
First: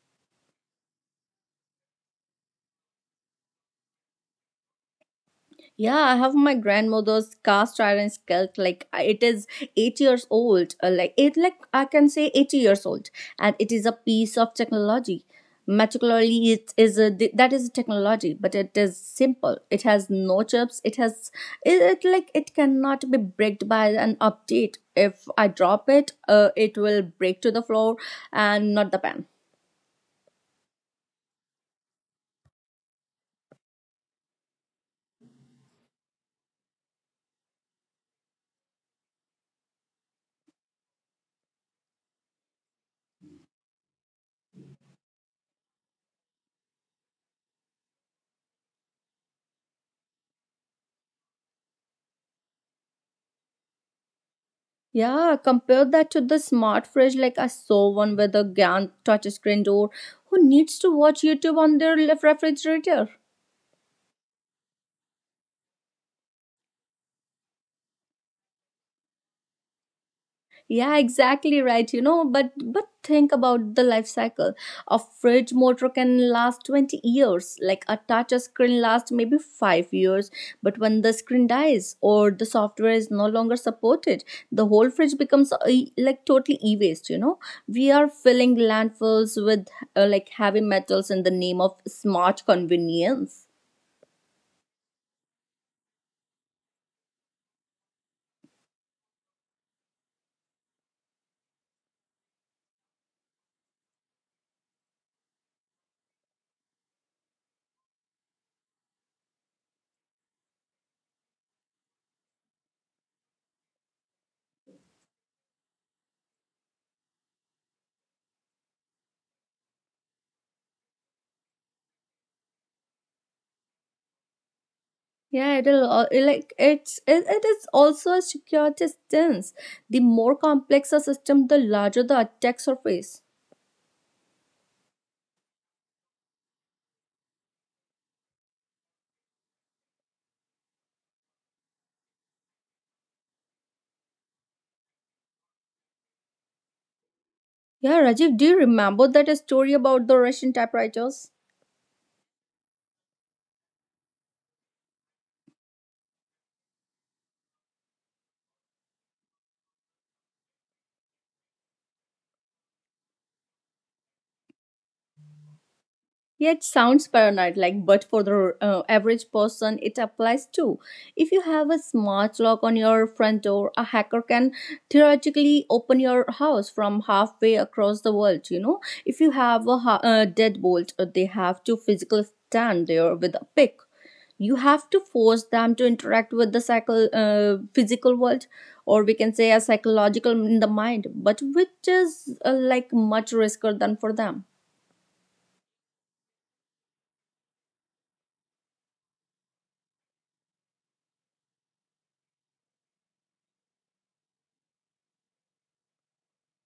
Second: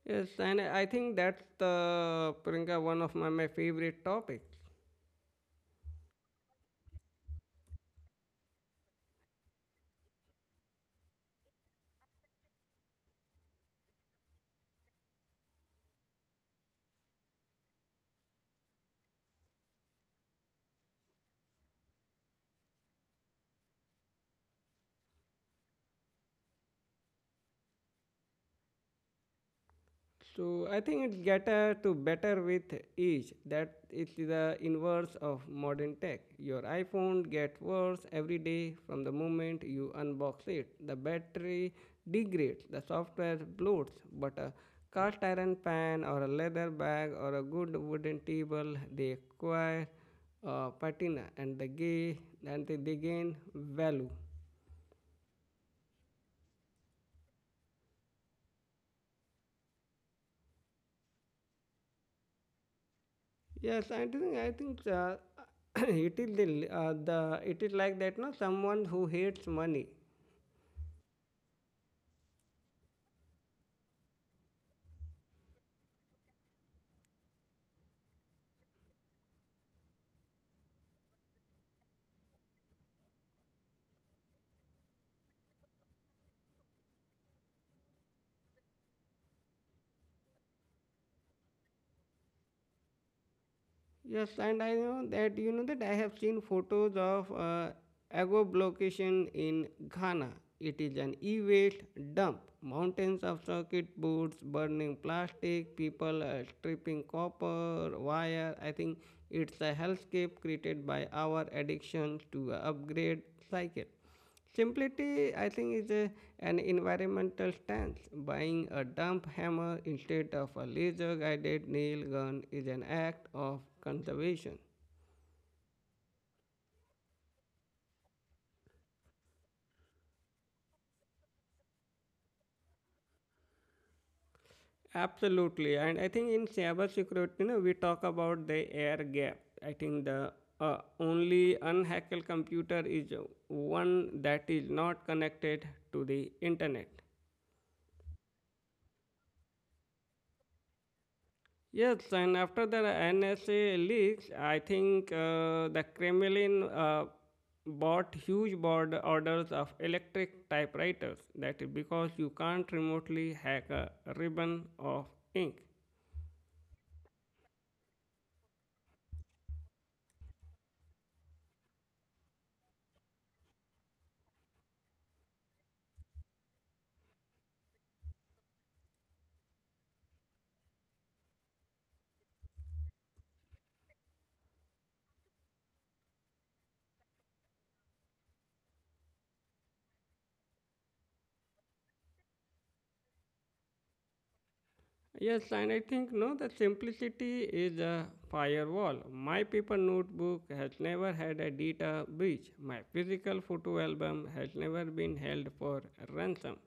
Yes, and I think that's the Priyanka, one of my favorite topics.
Yeah, I have my grandmother's cast iron skillet. Like it is 8 years old. Like it, like I can say 80 years old, and it is a piece of technology. Meticulously, it is a that is a technology, but it is simple. It has no chips. It has it, it like it cannot be bricked by an update. If I drop it, it will break to the floor and not the pan.
So I think it's better to better with each. That is the inverse of modern tech. Your iPhone gets worse every day from the moment you unbox it. The battery degrades, the software bloats, but a cast iron pan or a leather bag or a good wooden table they acquire patina and they gain value.
Yeah, compare that to the smart fridge. Like I saw one with a giant touchscreen door. Who needs to watch YouTube on their refrigerator?
Yes, I think it is the it is like that no someone who hates money.
Yeah, exactly, right, you know, but think about the life cycle. A fridge motor can last 20 years, like a touch screen lasts maybe 5 years, but when the screen dies or the software is no longer supported, the whole fridge becomes a, like totally e-waste, you know, we are filling landfills with like heavy metals in the name of smart convenience.
Yes, and I know that you know that I have seen photos of Ago location in Ghana. It is an e-waste dump. Mountains of circuit boards, burning plastic, people stripping copper wire. I think it's a hellscape created by our addiction to a upgrade cycle. Simplicity, I think, is an environmental stance. Buying a dump hammer instead of a laser guided nail gun is an act of conservation.
Yeah, it like it's it, it is also a secure distance. The more complex a system, the larger the attack surface.
Absolutely, and I think in cybersecurity, you know, we talk about the air gap. I think the only unhackable computer is one that is not connected to the internet.
Yeah, Rajiv, do you remember that story about the Russian typewriters?
Yes, and after the NSA leaks, I think the Kremlin bought huge board orders of electric typewriters. That is because you can't remotely hack a ribbon of ink.
Yeah, it sounds paranoid, like, but for the average person, it applies too. If you have a smart lock on your front door, a hacker can theoretically open your house from halfway across the world. You know, if you have a, a deadbolt, they have to physically stand there with a pick. You have to force them to interact with the physical world, or we can say a psychological in the mind, but which is like much riskier than for them.
Yes, and I think no, the simplicity is a firewall. My paper notebook has never had a data breach. My physical photo album has never been held for ransom.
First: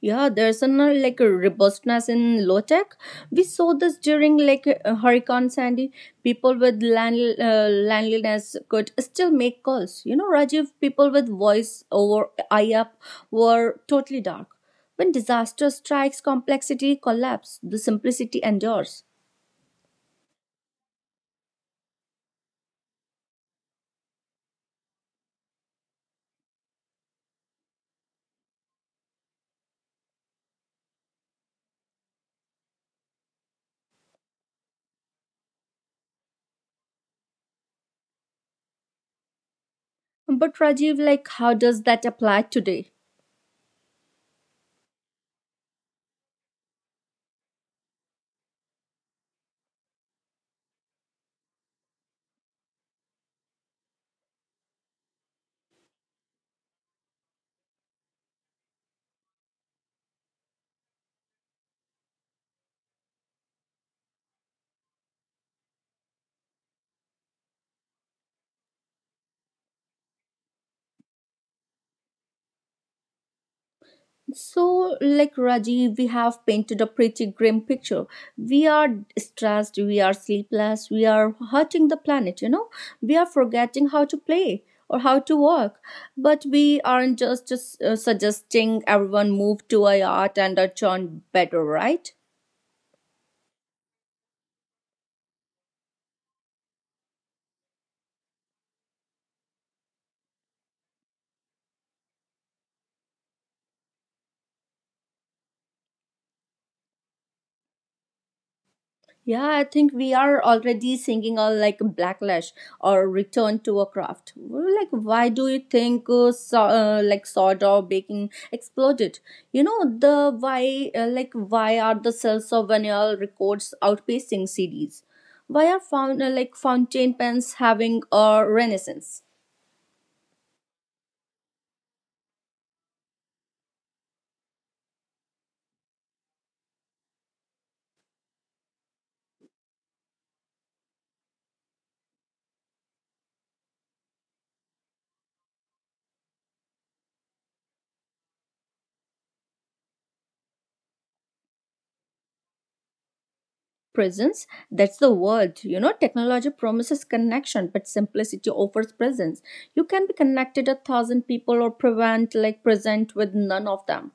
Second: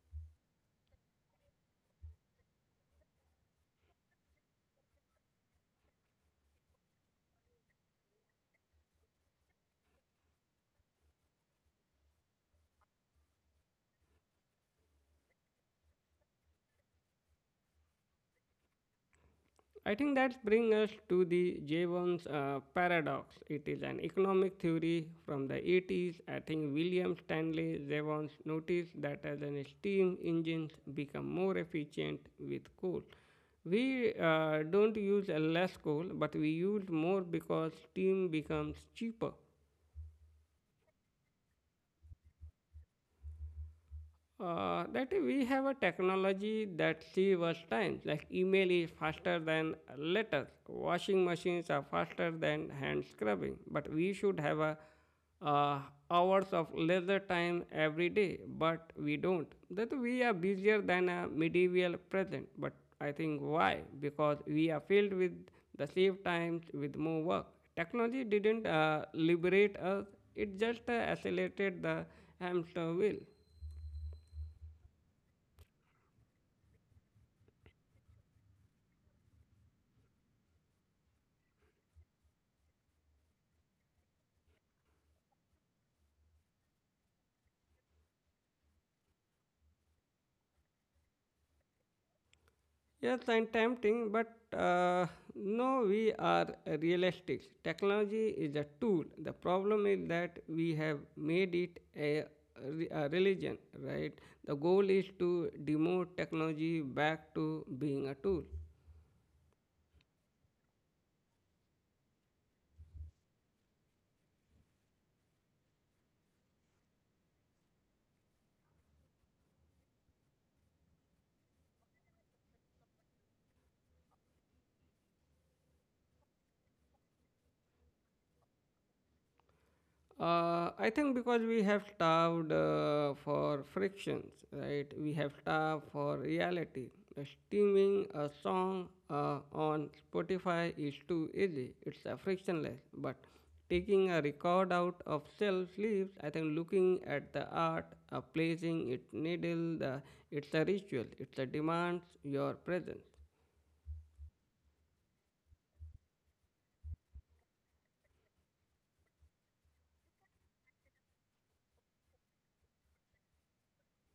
Yeah, there's an like a robustness in low tech. We saw this during like Hurricane Sandy. People with landliness could still make calls. You know, Rajiv, people with voice over IAP were totally dark. When disaster strikes, complexity collapse. The simplicity endures.
I think that brings us to the Jevons paradox. It is an economic theory from the 80s. I think William Stanley Jevons noticed that as an steam engines become more efficient with coal, we don't use less coal, but we use more because steam becomes cheaper.
But Rajiv, like, how does that apply today?
That we have a technology that saves us time. Like email is faster than letters, washing machines are faster than hand scrubbing. But we should have a uh, hours of leisure time every day, but we don't. That we are busier than a medieval present. But I think why? Because we are filled with the save times with more work. Technology didn't liberate us; it just accelerated the hamster wheel.
So, like Rajiv, we have painted a pretty grim picture. We are stressed, we are sleepless, we are hurting the planet, you know. We are forgetting how to play or how to work. But we aren't just suggesting everyone move to a yacht and a churn better, right?
Yes, and tempting, but uh, no, we are realistic. Technology is a tool. The problem is that we have made it a religion, right? The goal is to demote technology back to being a tool.
Yeah, I think we are already singing all like backlash or return to a craft. Well, like, why do you think like soda or baking exploded? You know the why like why are the sales of vinyl records outpacing CDs? Why are found like fountain pens having a renaissance?
I think because we have starved for frictions, right? We have starved for reality. Streaming a song on Spotify is too easy. It's frictionless. But taking a record out of self leaves, I think looking at the art, placing it needle, it's a ritual. It demands your presence.
Presence, that's the word, you know, technology promises connection but simplicity offers presence. You can be connected a thousand people or prevent like present with none of them.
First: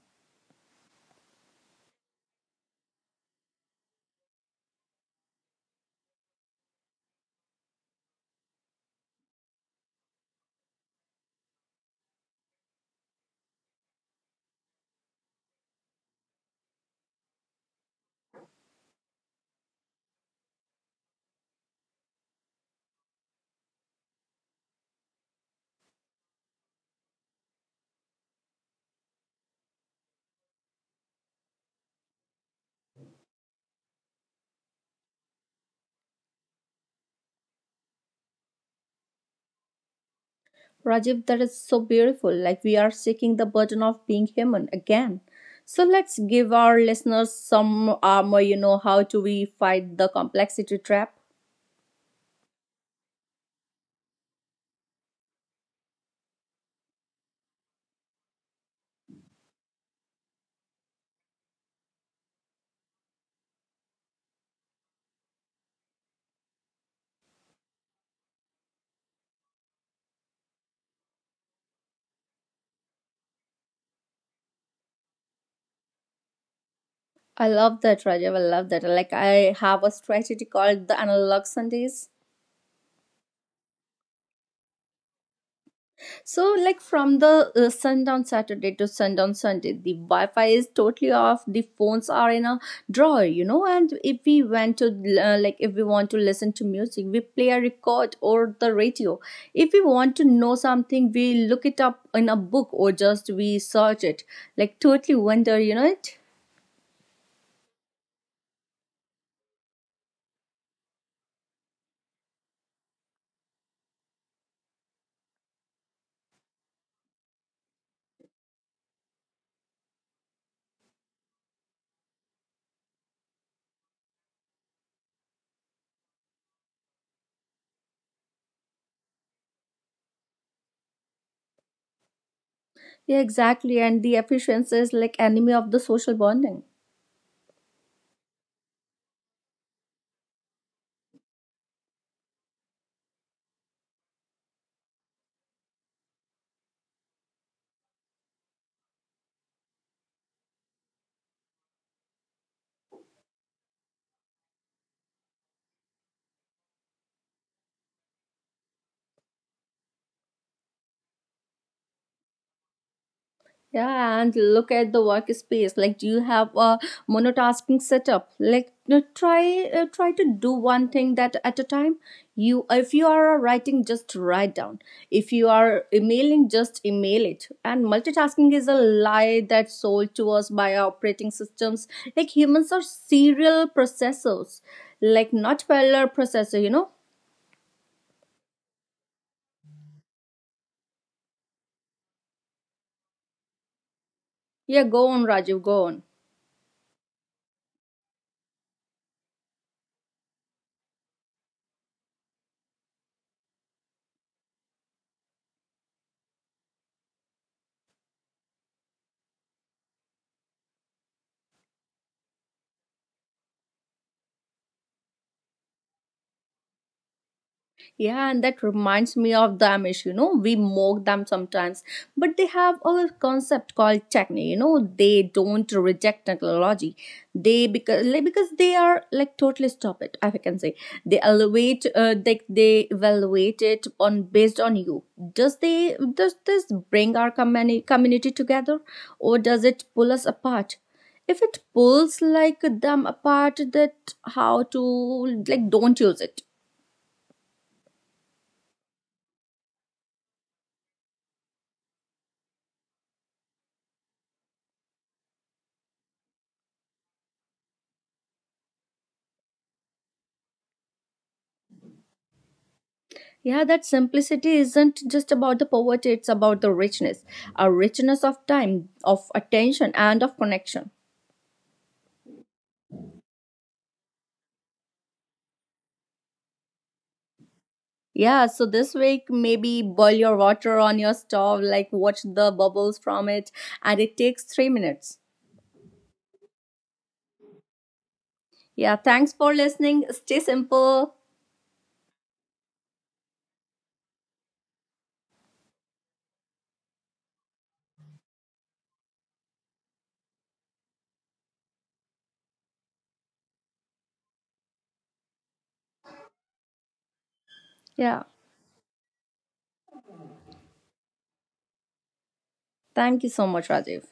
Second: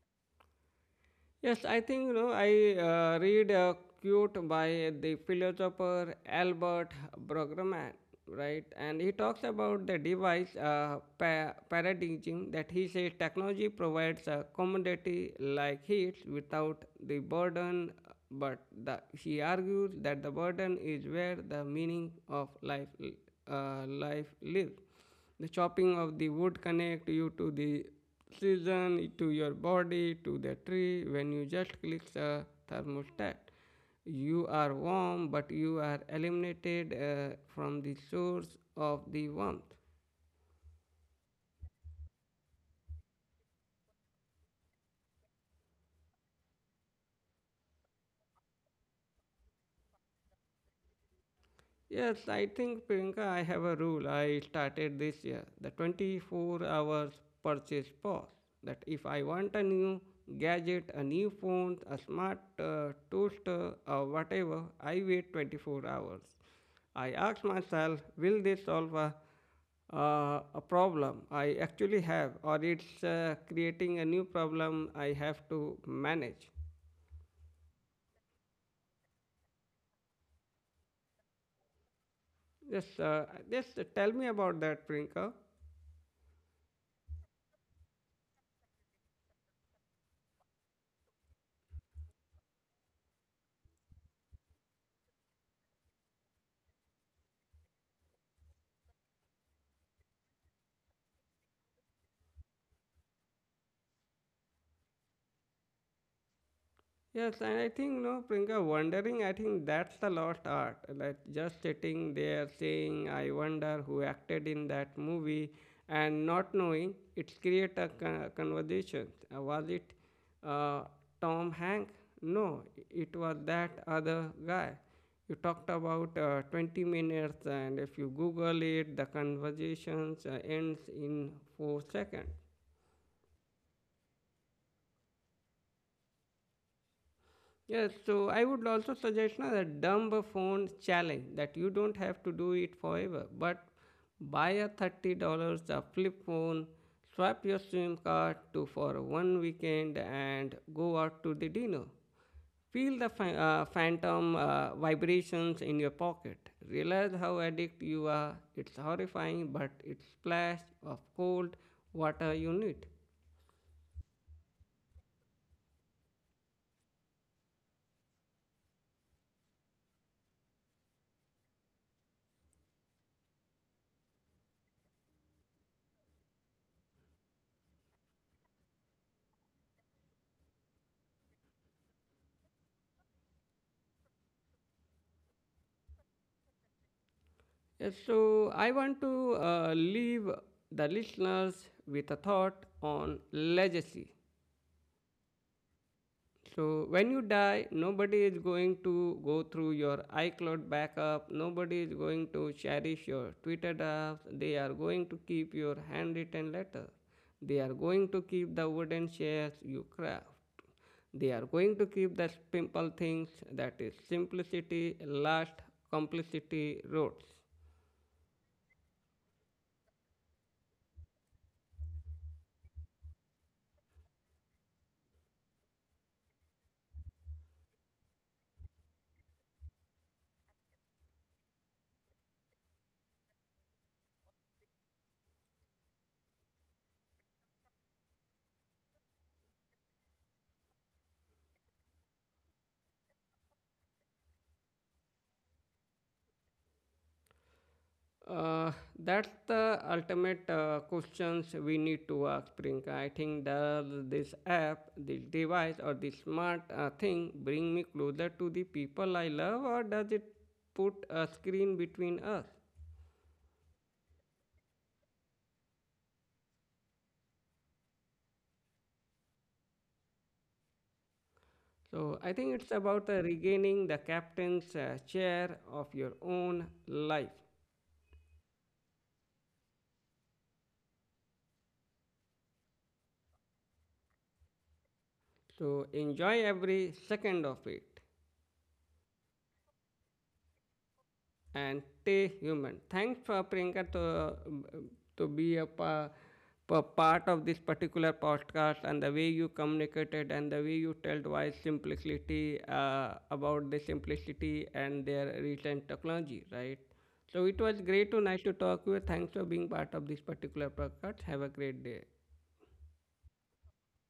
Yes, I think you know I read a quote by the philosopher Albert Bruggeman, right? And he talks about the device paradigm that he says technology provides a commodity like heat without the burden, but he argues that the burden is where the meaning of life lives. The chopping of the wood connect you to the season, to your body, to the tree. When you just click the thermostat, you are warm but you are eliminated from the source of the warmth.
Rajiv, that is so beautiful, like we are seeking the burden of being human again. So let's give our listeners some armor, you know, how to we fight the complexity trap.
Yes, I think Priyanka, I have a rule I started this year, the 24 hours purchase pause. That if I want a new gadget, a new phone, a smart toaster, or whatever, I wait 24 hours. I ask myself, will this solve a problem I actually have, or it's creating a new problem I have to manage?
I love that, Rajiv, I love that. Like I have a strategy called the analog Sundays.
Yes, just tell me about that, Priyanka.
So, like from the sundown Saturday to sundown Sunday, the Wi Fi is totally off. The phones are in a drawer, you know. And if we went to, like, if we want to listen to music, we play a record or the radio. If we want to know something, we look it up in a book or just we search it. Like, totally wonder, you know it?
Yes, and I think no, Priyanka, wondering. I think that's the lost art. Like just sitting there saying, "I wonder who acted in that movie," and not knowing, it create a conversation. Was it uh, Tom Hanks? No, it was that other guy. You talked about 20 minutes, and if you Google it, the conversations ends in 4 seconds.
Yeah, exactly. And the efficiency is like enemy of the social bonding.
Yes, so I would also suggest na, the dumb phone challenge that you don't have to do it forever, but buy a $30 a flip phone, swap your SIM card to for 1 weekend, and go out to the dinner. Feel the phantom vibrations in your pocket. Realize how addict you are. It's horrifying, but it's splash of cold water you need.
Yeah, and look at the workspace. Like, do you have a monotasking setup? Like, try to do one thing that at a time. You, if you are writing, just write down. If you are emailing, just email it. And multitasking is a lie that's sold to us by our operating systems. Like humans are serial processors, like not parallel processor. You know?
Yes, so I want to leave the listeners with a thought on legacy.
Yeah, go on, Rajiv. Go on.
So when you die, nobody is going to go through your iCloud backup. Nobody is going to cherish your Twitter drafts. They are going to keep your handwritten letter. They are going to keep the wooden chairs you craft. They are going to keep the simple things. That is simplicity, last, complicity, roots.
Yeah, and that reminds me of the Amish, you know, we mock them sometimes, but they have a concept called techne, you know, they don't reject technology. They because like, because they are like totally stop it, if I can say. They elevate they evaluate it on based on you. Does they does this bring our community together or does it pull us apart? If it pulls like them apart that how to like don't use it.
Uh, that's the ultimate questions we need to ask, Priyanka. I think does this app, this device, or this smart thing bring me closer to the people I love, or does it put a screen between us?
Yeah, that simplicity isn't just about the poverty, it's about the richness, a richness of time, of attention, and of connection.
So I think it's about regaining the captain's chair of your own life.
Yeah, so this week, maybe boil your water on your stove, like watch the bubbles from it, and it takes 3 minutes.
So enjoy every second of it.
Yeah, thanks for listening. Stay simple.
And stay human. Thanks for Priyanka to be part of this particular podcast and the way you communicated and the way you told why simplicity about the simplicity and their recent technology, right? So it was great
Yeah,
to nice to talk with you. Thanks for being part of this particular podcast. Have a great day.
thank you so much, Rajiv.